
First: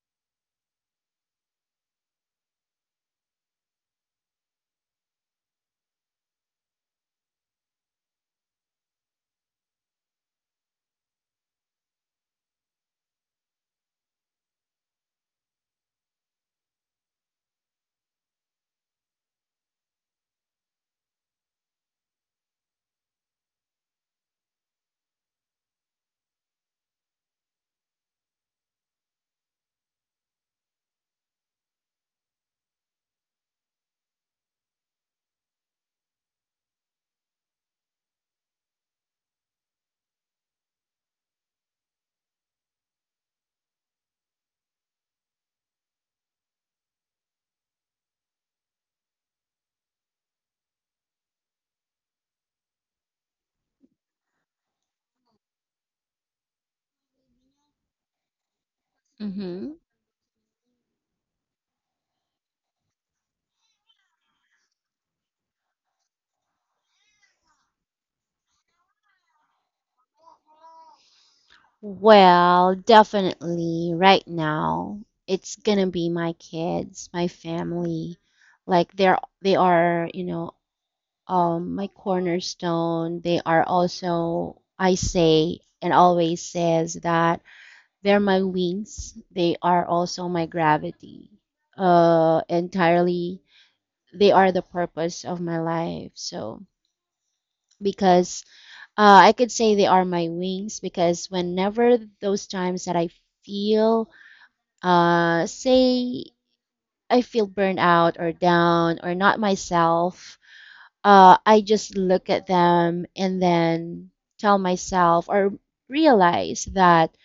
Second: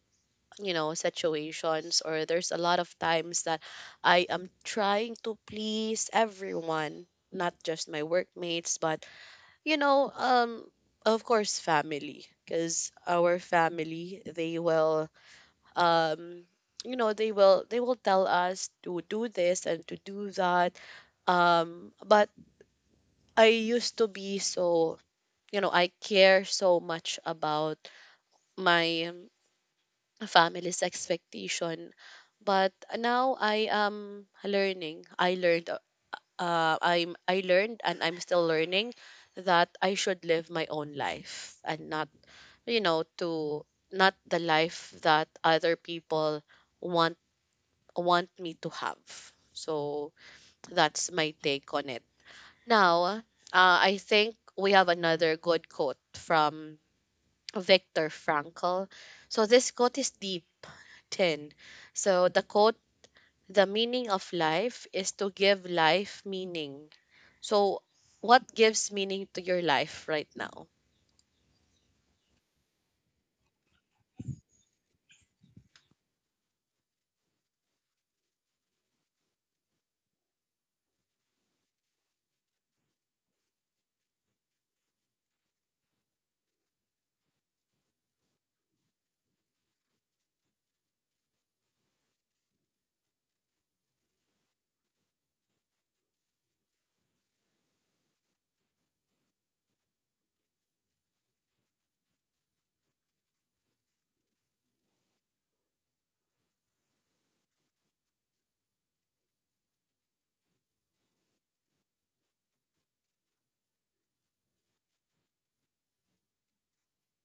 S1: situations, or there's a lot of times that I am trying to please everyone, not just my workmates but you know um of course family, because our family, they will um they will tell us to do this and to do that. But I used to be so, I care so much about my family's expectation. But now I am learning. I learned and I'm still learning that I should live my own life and not, you know to not the life that other people want want me to have. So that's my take on it. Now, I think we have another good quote from Viktor Frankl. So this
S2: Mm-hmm.
S1: quote is deep. 10. So the quote, the meaning of life is to give life meaning. So, what gives meaning to your life right now?
S2: Well, definitely right now, it's gonna be my kids, my family. Like they are, you know, my cornerstone. They are also, I say, and always says that they're my wings. They are also my gravity. Entirely, they are the purpose of my life. So, because I could say they are my wings, because whenever those times that I feel, say, I feel burned out or down or not myself, I just look at them and then tell myself or realize that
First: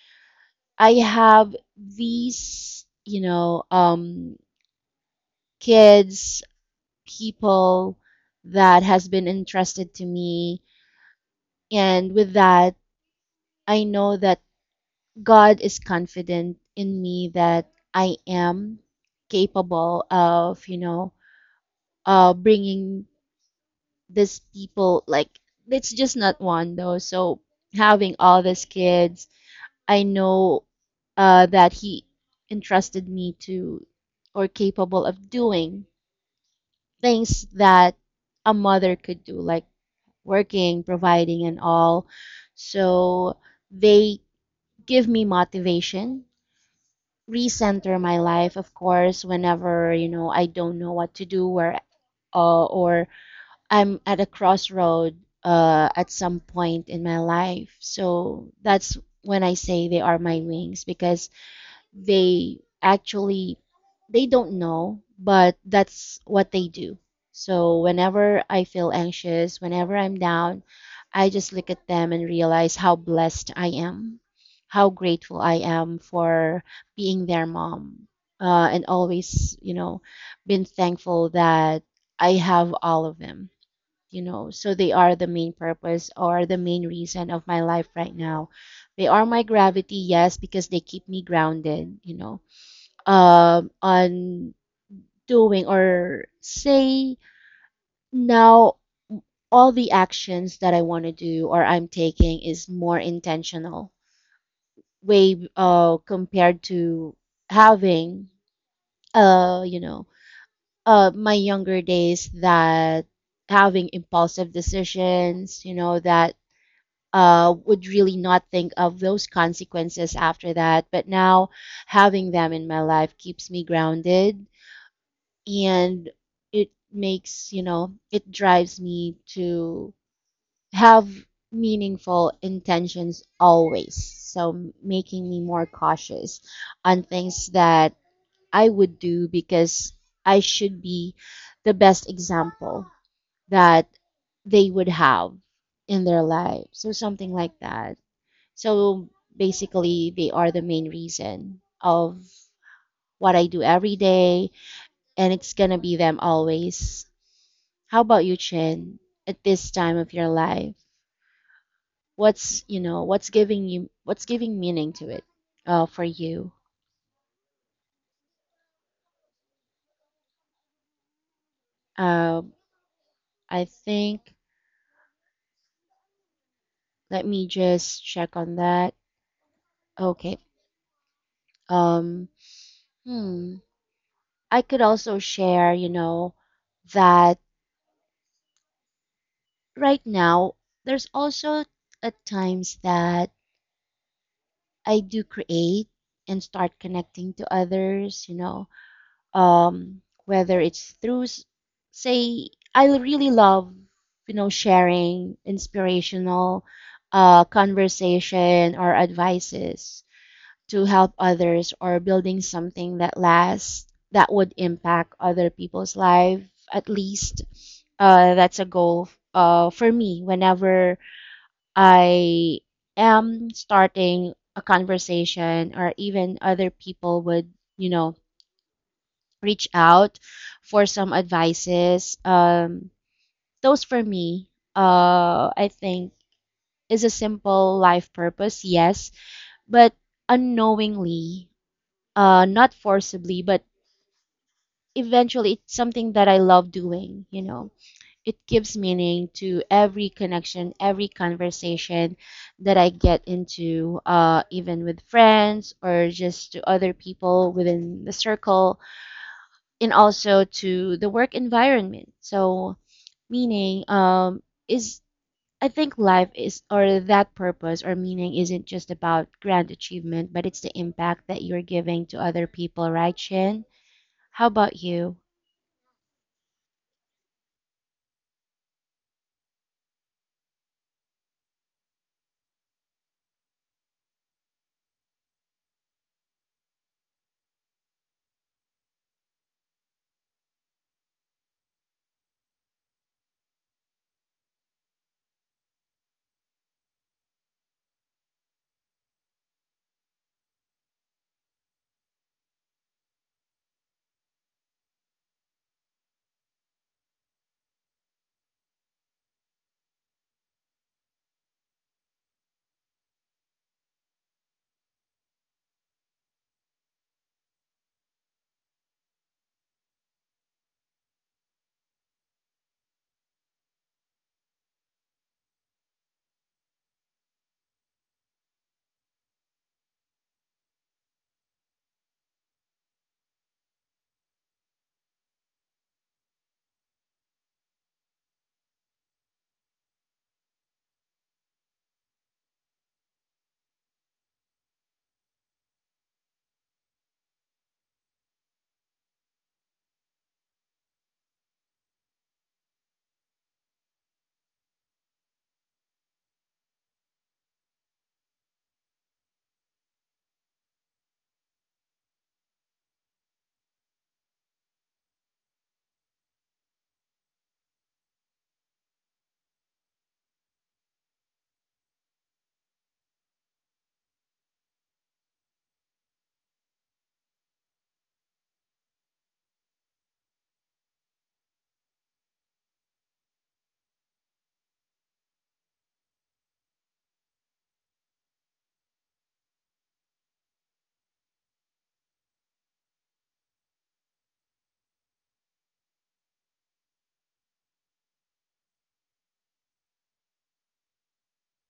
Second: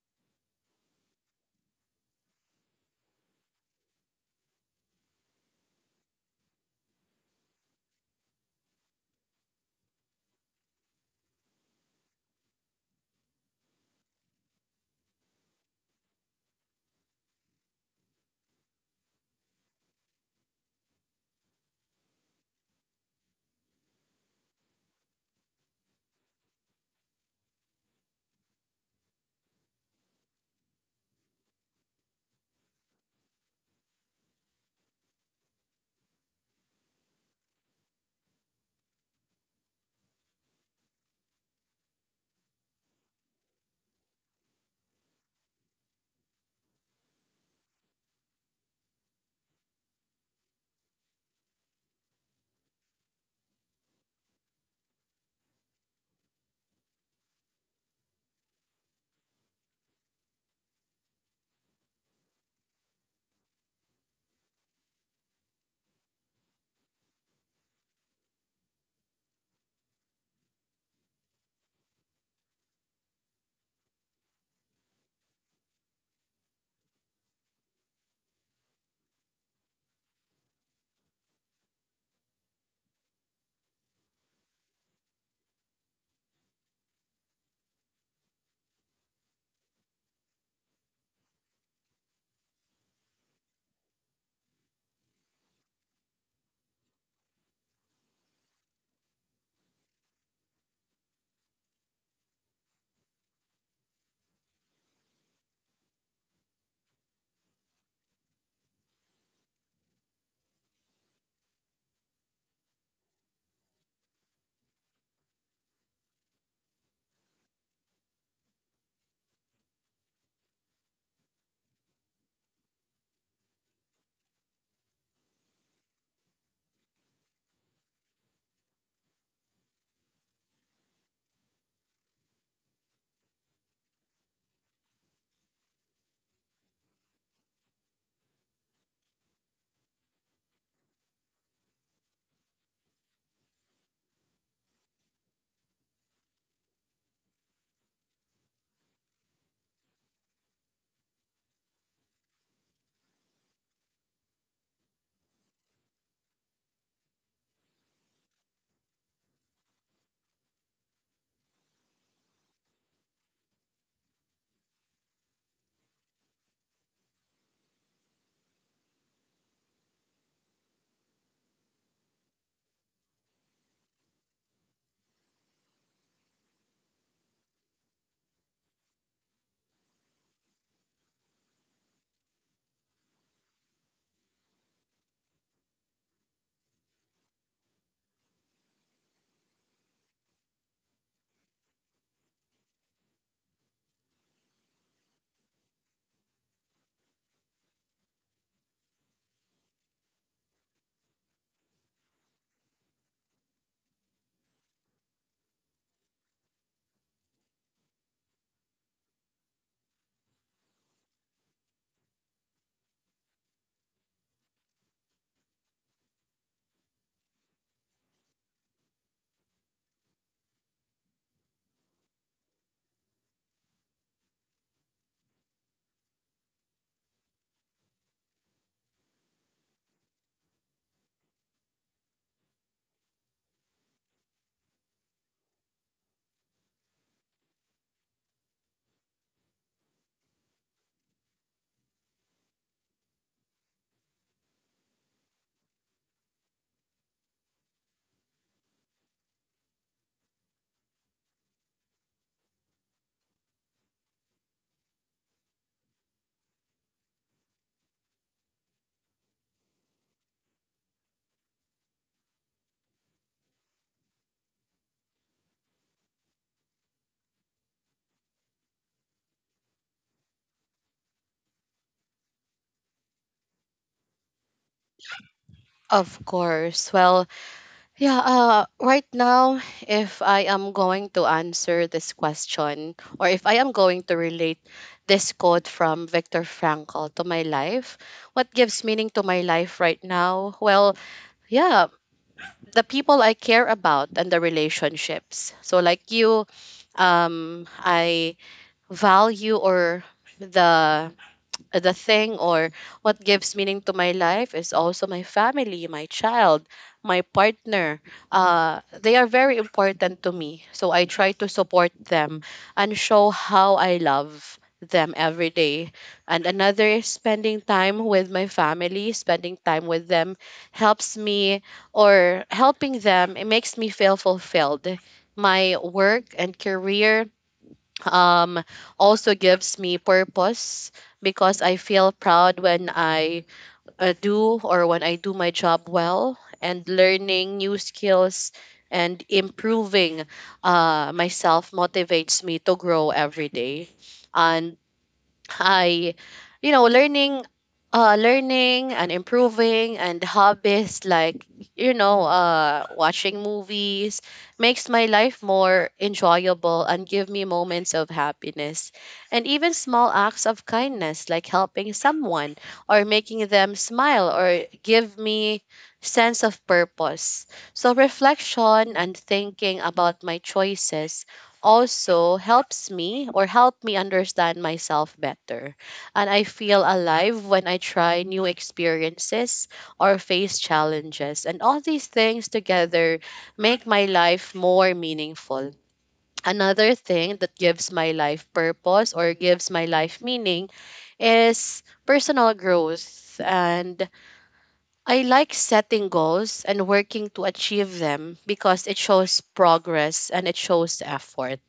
S2: I have these, you know, kids, people that has been entrusted to me, and with that, I know that God is confident in me that I am capable of, you know, bringing these people, like it's just not one though. So having all these kids, I know that he entrusted me to or capable of doing things that a mother could do, like working, providing and all. So they give me motivation, recenter my life of course whenever, you know, I don't know what to do where or I'm at a crossroad at some point in my life. So that's when I say they are my wings because they actually, they don't know, but that's what they do. So whenever I feel anxious, whenever I'm down, I just look at them and realize how blessed I am, how grateful I am for being their mom, and always, you know, been thankful that I have all of them. You know, so they are the main purpose or the main reason of my life right now. They are my gravity, yes, because they keep me grounded, you know, on doing or say now all the actions that I want to do or I'm taking is more intentional way compared to having uh you know my younger days, that having impulsive decisions, you know, that would really not think of those consequences after that. But now having them in my life keeps me grounded and it makes, you know, it drives me to have meaningful intentions always. So making me more cautious on things that I would do because I should be the best example that they would have in their lives or something like that. So basically, they are the main reason of what I do every day, and it's gonna be them always. How about you, Chin? At this time of your life, what's you know what's giving you what's giving meaning to it for you? Uh, I think let me just check on that. Okay. Um. Hmm. I could also share, you know, that right now there's also at times that I do create and start connecting to others, you know, whether it's through, say, I really love, you know, sharing inspirational conversation or advices to help others or building something that lasts, that would impact other people's life at least. That's a goal for me whenever I am starting a conversation, or even other people would, you know, reach out for some advices. Those for me, I think is a simple life purpose, yes, but unknowingly, not forcibly, but eventually it's something that I love doing, you know. It gives meaning to every connection, every conversation that I get into, even with friends or just to other people within the circle, and also to the work environment. So, meaning is, I think, life is, or that purpose or meaning isn't just about grand achievement, but it's the impact that you're giving to other people, right, Shin? How about you?
S1: Of course. Well, yeah, right now, if I am going to answer this question, or if I am going to relate this quote from Viktor Frankl to my life, what gives meaning to my life right now? Well, yeah, the people I care about and the relationships. So like you, I value, or the the thing, or what gives meaning to my life is also my family, my child, my partner. They are very important to me. So I try to support them and show how I love them every day. And another is spending time with my family. Spending time with them helps me, or helping them, it makes me feel fulfilled. My work and career um, also gives me purpose because I feel proud when I do or when I do my job well, and learning new skills and improving myself motivates me to grow every day. And I, you know, learning, learning and improving, and hobbies like, watching movies, makes my life more enjoyable and give me moments of happiness. And even small acts of kindness, like helping someone or making them smile, or give me sense of purpose. So reflection and thinking about my choices also helps me, or help me understand myself better. And I feel alive when I try new experiences or face challenges. And all these things together make my life more meaningful. Another thing that gives my life purpose, or gives my life meaning, is personal growth. And I like setting goals and working to achieve them because it shows progress and it shows effort.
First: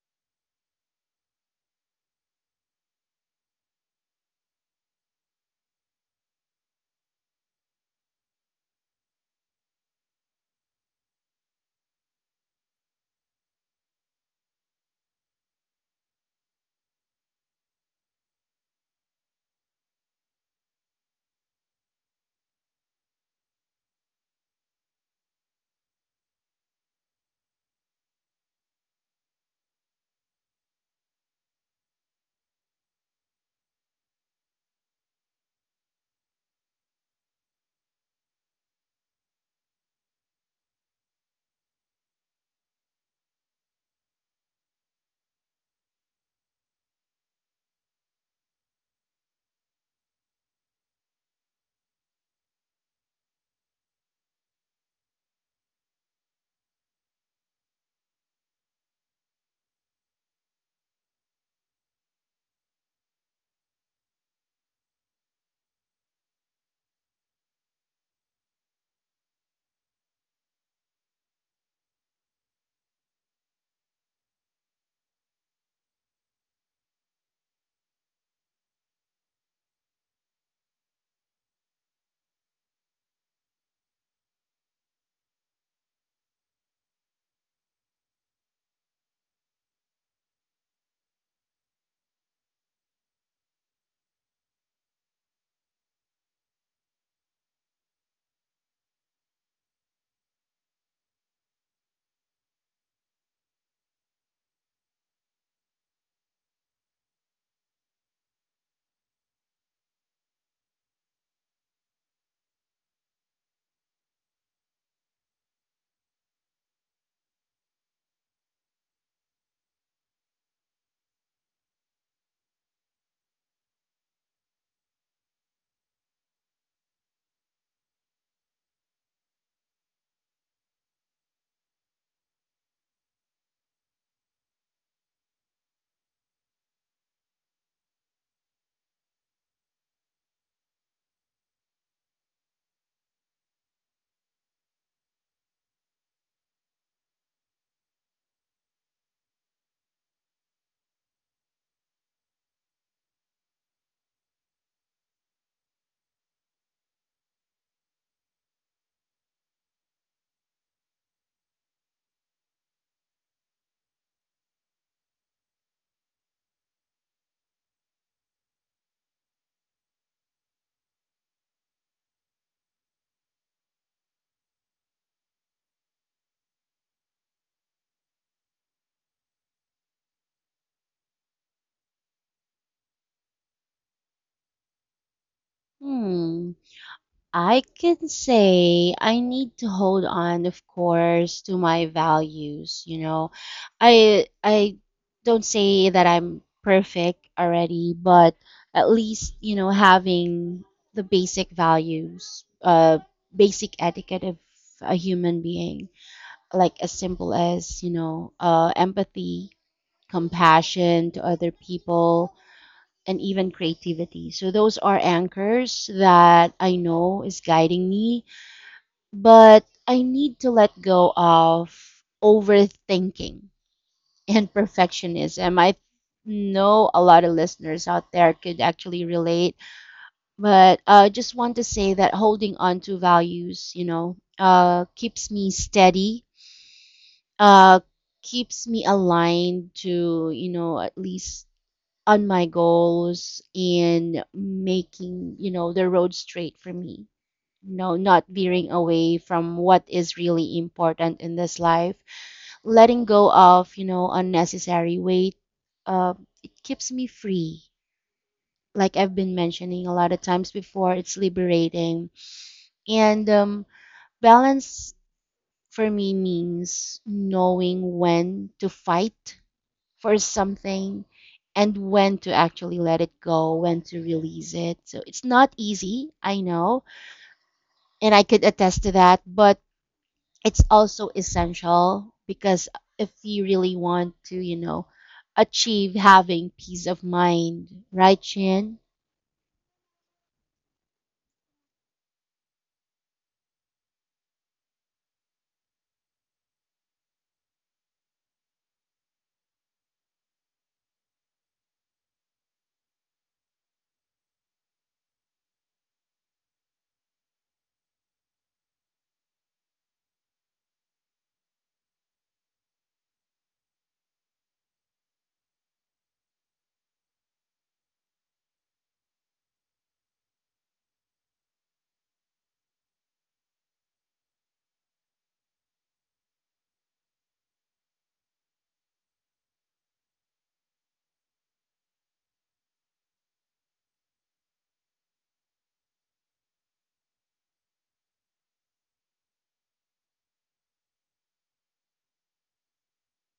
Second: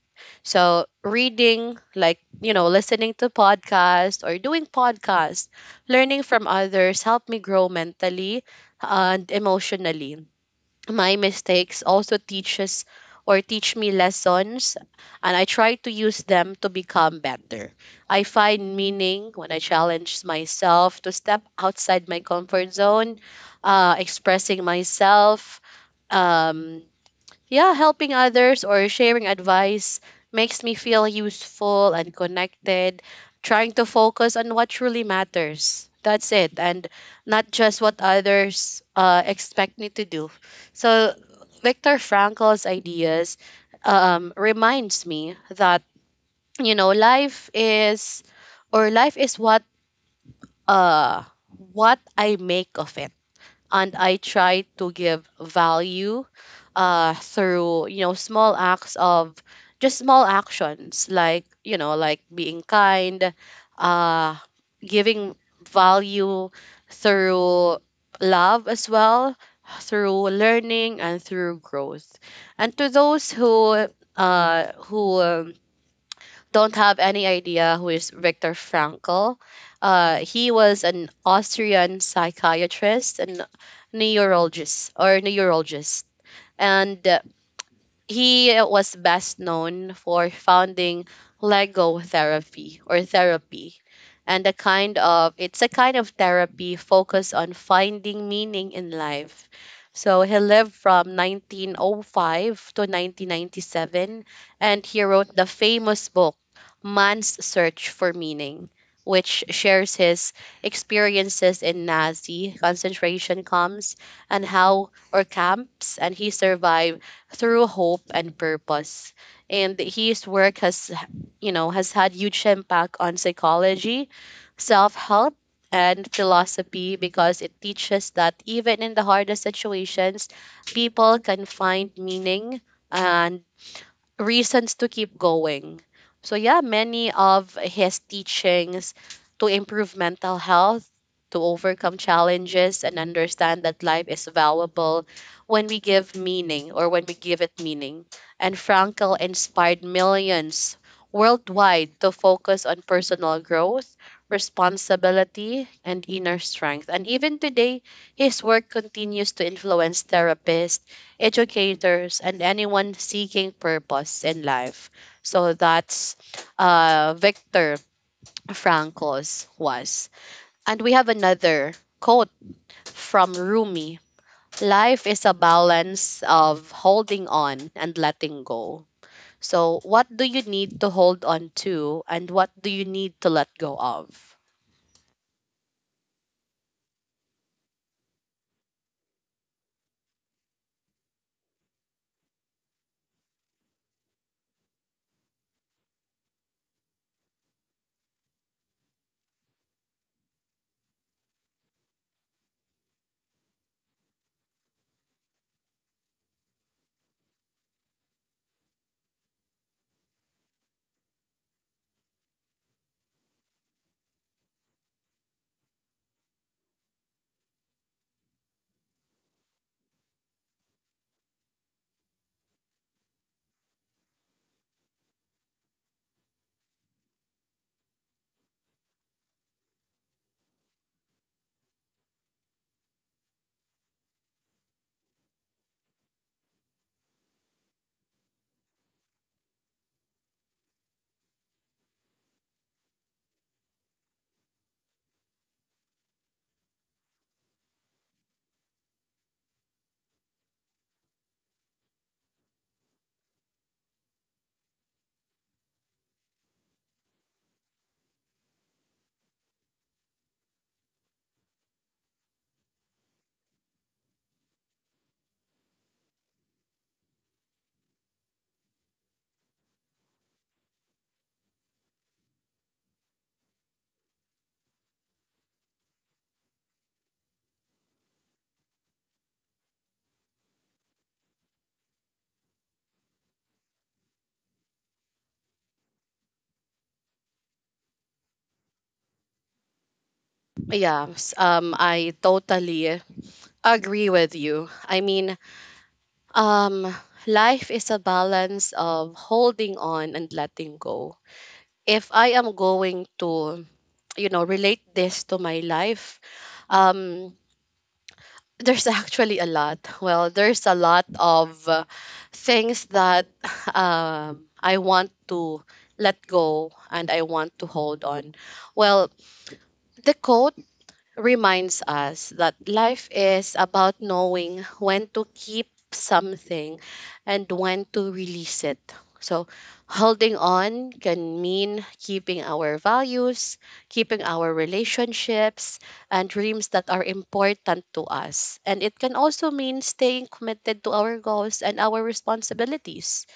S1: So reading, like, listening to podcasts or doing podcasts, learning from others, help me grow mentally and emotionally. My mistakes also teaches, or teach me lessons, and I try to use them to become better. I find meaning when I challenge myself to step outside my comfort zone, expressing myself, um, yeah, helping others or sharing advice makes me feel useful and connected, trying to focus on what truly matters. That's it, and not just what others expect me to do. So, Viktor Frankl's ideas reminds me that life is, or life is uh what I make of it, and I try to give value through small acts of, just small actions, like like being kind, uh, giving value through love as well, through learning and through growth. And to those who uh, who um, don't have any idea who is Viktor Frankl, he was an Austrian psychiatrist and neurologist, or neurologist. And he was best known for founding Lego therapy, or therapy, and a kind of, it's a kind of therapy focused on finding meaning in life. So he lived from 1905 to 1997, and he wrote the famous book Man's Search for Meaning, which shares his experiences in Nazi concentration camps, and how, or camps, and he survived through hope and purpose. And his work has, has had huge impact on psychology, self-help, and philosophy, because it teaches that even in the hardest situations, people can find meaning and reasons to keep going. So yeah, many of his teachings to improve mental health, to overcome challenges and Mhm. understand that life is valuable when we give meaning, or when we give it meaning. And Frankl inspired millions worldwide to focus on personal growth, responsibility, and inner strength. And even today, his work continues to influence therapists, educators, and anyone seeking purpose in life. So that's Victor Frankl's was. And we have another quote from Rumi. Life is a balance of holding on and letting go. So, what do you need to hold on to, and what do you need to let go of?
S2: Hmm. I can say I need to hold on, of course, to my values, you know. I don't say that I'm perfect already, but at least, you know, having the basic values, basic etiquette of a human being, like as simple as, you know, empathy, compassion to other people, and even creativity. So those are anchors that I know is guiding me, but I need to let go of overthinking and perfectionism. I know a lot of listeners out there could actually relate, but I just want to say that holding on to values, you know, keeps me steady, uh, keeps me aligned to, you know, at least on my goals and making, you know, the road straight for me. No, not veering away from what is really important in this life. Letting go of, you know, unnecessary weight, uh, it keeps me free. Like I've been mentioning a lot of times before, it's liberating. And balance for me means knowing when to fight for something and when to actually let it go, when to release it. So it's not easy, I know, and I could attest to that, but it's also essential because if you really want to, you know, achieve having peace of mind, right, Chin?
S1: Yeah, I totally agree with you. I mean, Um, life is a balance of holding on and letting go. If I am going to, relate this to my life, um, there's [laughs] actually a lot. Well, there's a lot of things that [laughs] I want to let go and I want to hold on. Well, the quote reminds us that life is about knowing when to keep something and when to release it. So, holding on can mean keeping our values, keeping our relationships, and dreams that are important to us. And it can also mean staying committed to our goals and our responsibilities.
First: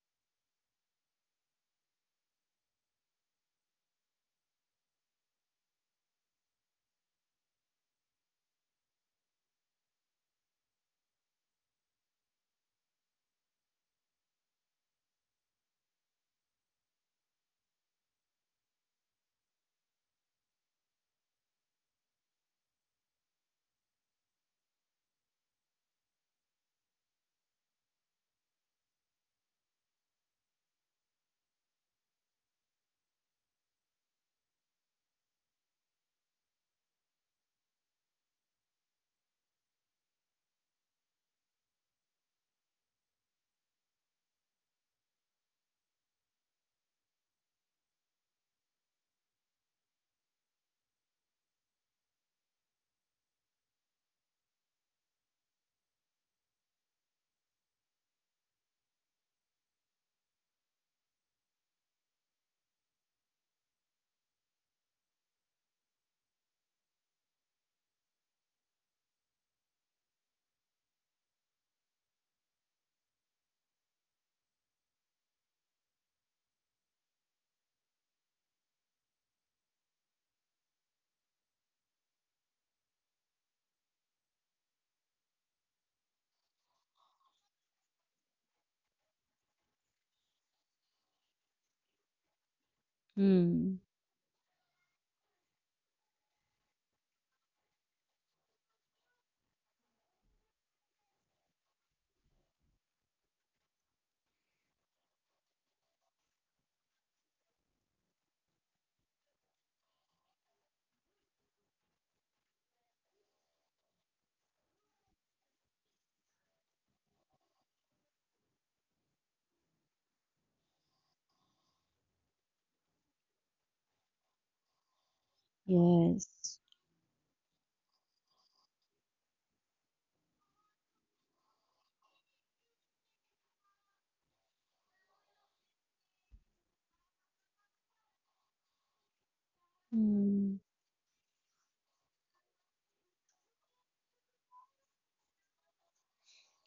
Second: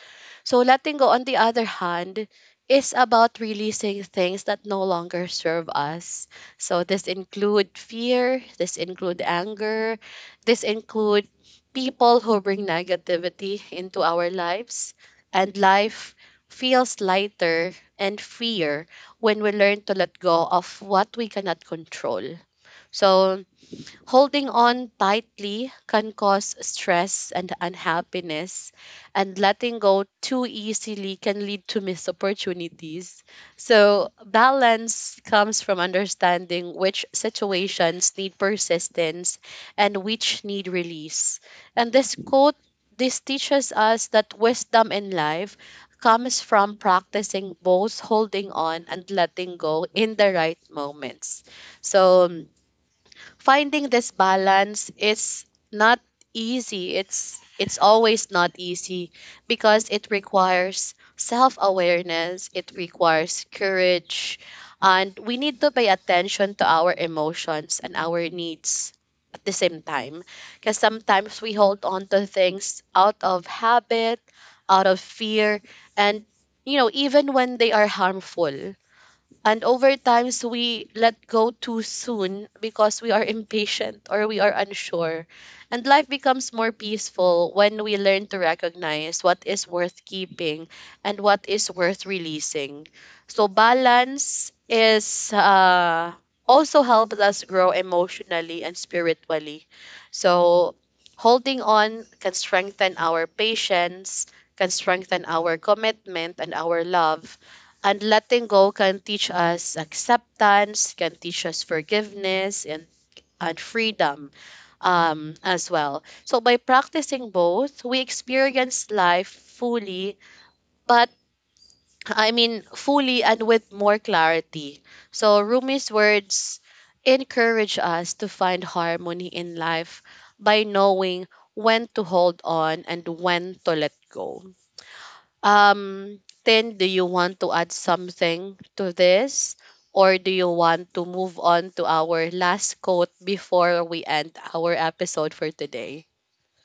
S1: So letting go, on the other hand, is about releasing things that no longer serve us. So this include fear, this include anger, this include people who bring negativity into our lives, and life feels lighter and freer when we learn to let go of what we cannot control. So holding on tightly can cause stress and unhappiness, and letting go too easily can lead to missed opportunities. So, balance comes from understanding which situations need persistence and which need release. And this quote, this teaches us that wisdom in life comes from practicing both holding on and letting go in the right moments. So, finding this balance is not easy. It's always not easy, because it requires self-awareness, it requires courage, and we need to pay attention to our emotions and our needs at the same time. Because sometimes we hold on to things out of habit, out of fear, and even when they are harmful. And over times we let go too soon because we are impatient or we are unsure. And life becomes more peaceful when we learn to recognize what is worth keeping and what is worth releasing. So
S2: Hmm.
S1: balance is also helps us grow emotionally and spiritually. So holding on can strengthen our patience, can strengthen our commitment and our love, and letting go can teach us acceptance, can teach us forgiveness, and freedom as well. So by practicing both, we experience life fully, but fully and with more clarity. So Rumi's
S2: Yes.
S1: words encourage us to find harmony in life by knowing when to hold on and when to let go. Um, Tin, do you want to add something to this? Or do you
S2: Hmm.
S1: want to move on to our last quote before we end our episode for today?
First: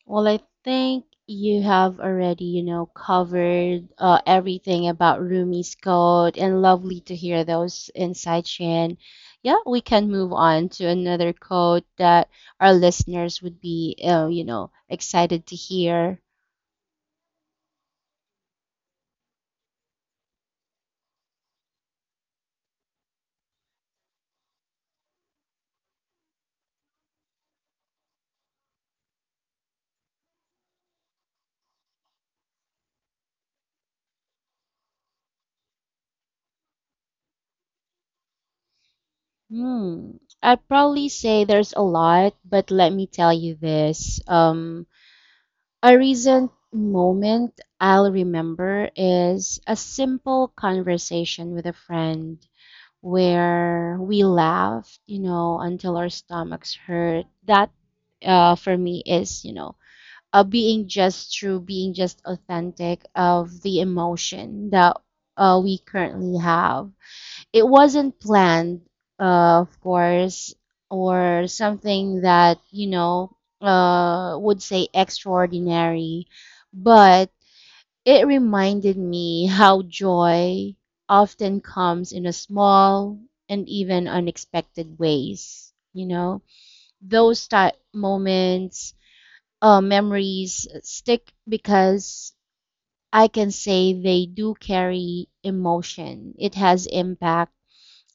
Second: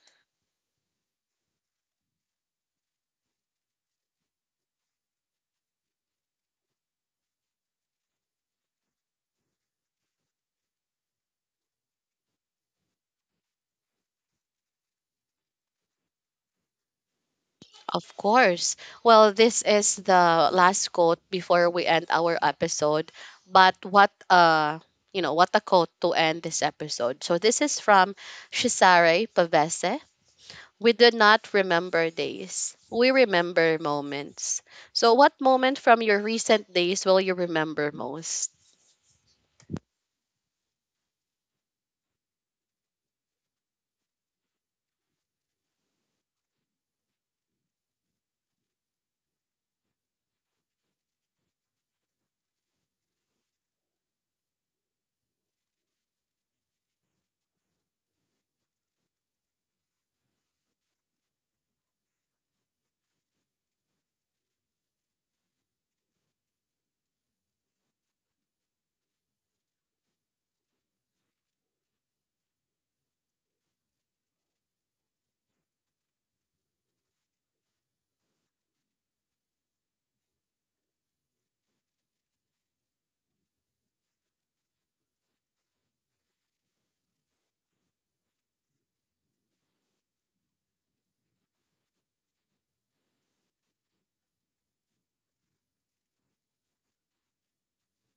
S2: Well, I think you have already, you know, covered everything about Rumi's code, and lovely to hear those insights, Chin. Yeah, we can move on to another code that our listeners would be, you know, excited to hear.
S1: Of course. Well, this is the last quote before we end our episode. But what what a quote to end this episode. So this is from Cesare Pavese. We do not remember days. We remember moments. So, what moment from your recent days will you remember most?
S2: Hmm. I'd probably say there's a lot, but let me tell you this. A recent moment I'll remember is a simple conversation with a friend where we laughed, you know, until our stomachs hurt. That, for me is, you know, being just true, being just authentic of the emotion that we currently have. It wasn't planned, of course, or something that, you know, would say extraordinary, but it reminded me how joy often comes in a small and even unexpected ways. You know, those type moments, memories stick because I can say they do carry emotion. It has impact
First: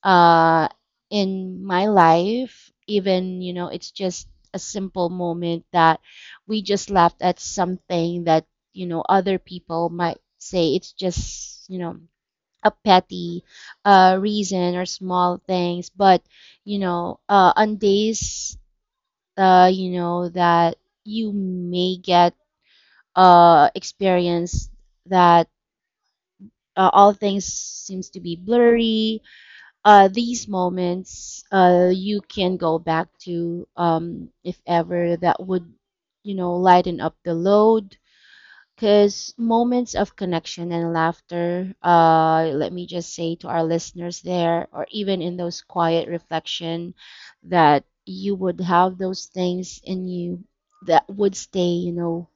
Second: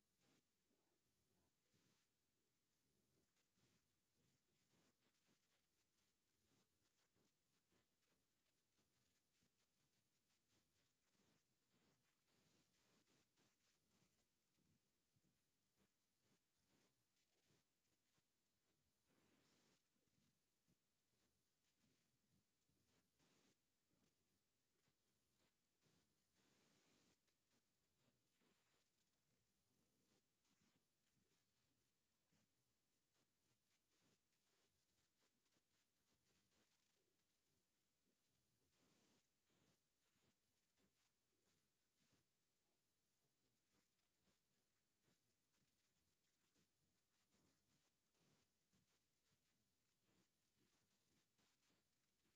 S2: uh, in my life. Even, you know, it's just a simple moment that we just laughed at something that, you know, other people might say it's just, you know, a petty reason or small things. But, you know, on days, you know, that you may get experience that all things seems to be blurry, these moments you can go back to, if ever that would, you know, lighten up the load, because moments of connection and laughter, let me just say to our listeners there or even in those quiet reflection, that you would have those things in you that would stay, you know,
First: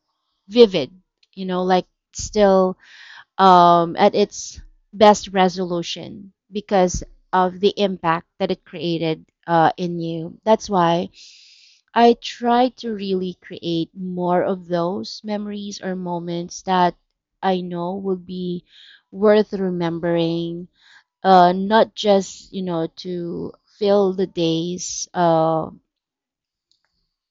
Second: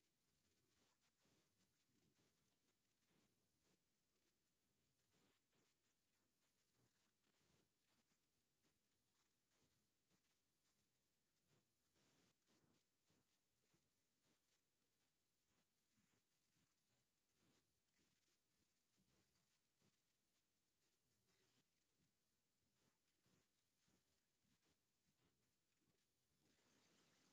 S2: vivid, you know, like still, at its best resolution because of the impact that it created in you. That's why I try to really create more of those memories or moments that I know will be worth remembering, not just, you know, to fill the days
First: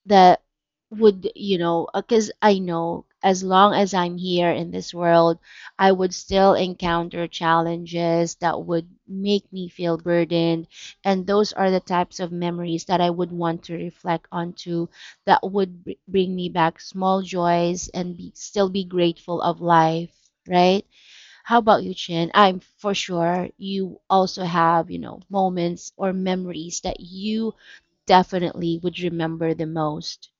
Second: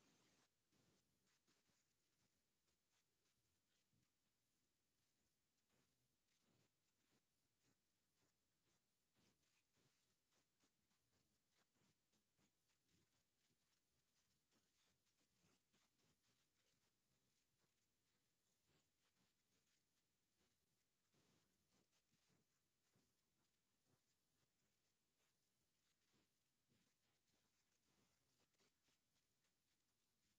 S2: that would, you know, because I know as long as I'm here in this world, I would still encounter challenges that would make me feel burdened. And those are the types of memories that I would want to reflect onto that would bring me back small joys and be, still be grateful of life, right? How about you, Chin? I'm for sure you also have, you know, moments or memories that you definitely would remember the most.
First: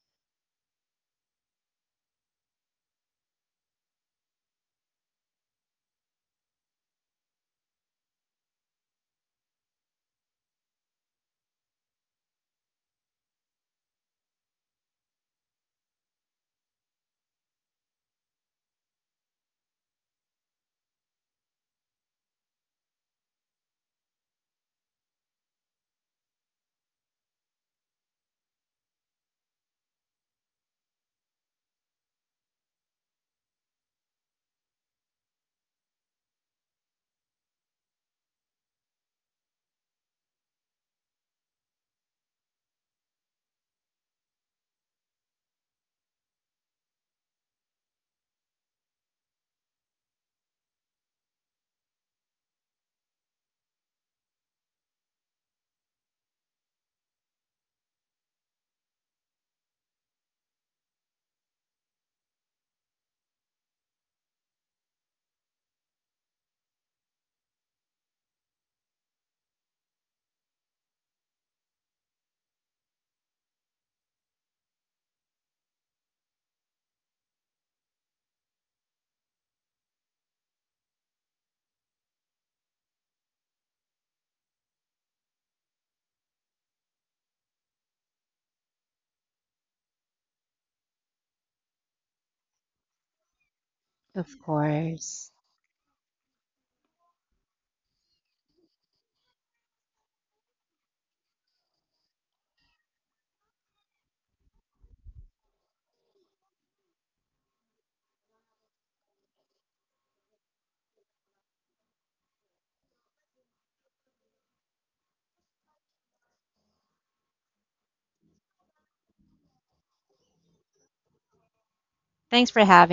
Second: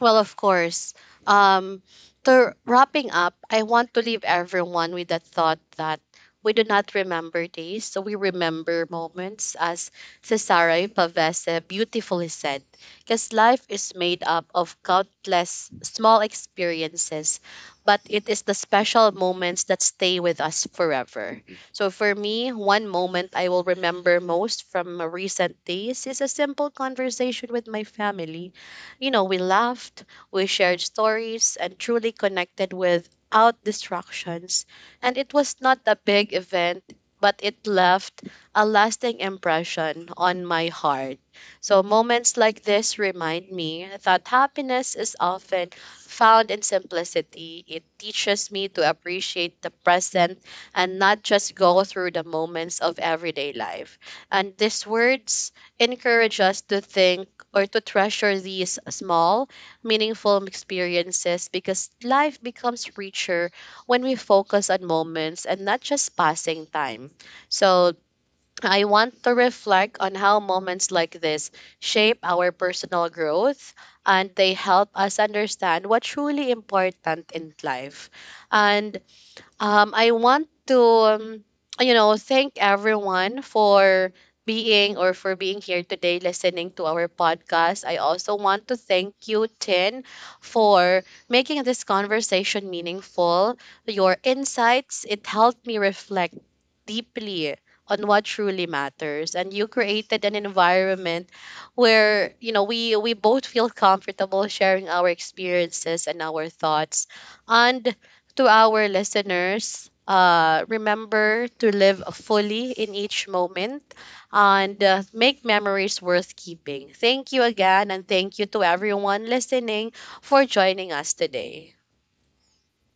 S1: Well, of course. Um, to wrapping up, I want to leave everyone with the thought that we do not remember days, so we remember moments, as Cesare Pavese beautifully said. Because life is made up of countless small experiences, but it is the special moments that stay with us forever. So for me, one moment I will remember most from my recent days is a simple conversation with my family. We laughed, we shared stories, and truly connected without distractions. And it was not a big event, but it left a lasting impression on my heart. So, moments like this remind me that happiness is often found in simplicity. It teaches me to appreciate the present and not just go through the moments of everyday life. And these words encourage us to think, or to treasure these small, meaningful experiences, because life becomes richer when we focus on moments and not just passing time. So, I want to reflect on how moments like this shape our personal growth, and they help us understand what's truly important in life. And I want to, you know, thank everyone for being, or for being here today listening to our podcast. I also want to thank you, Tin, for making this conversation meaningful. Your
S2: Of
S1: insights, it
S2: course.
S1: helped me reflect deeply on what truly matters, and you created an environment where we both feel comfortable sharing our experiences and our thoughts, and to our listeners, remember to live fully in each moment, and make memories worth keeping. Thank you again, and thank you to everyone listening for joining us today.
S2: Thanks for having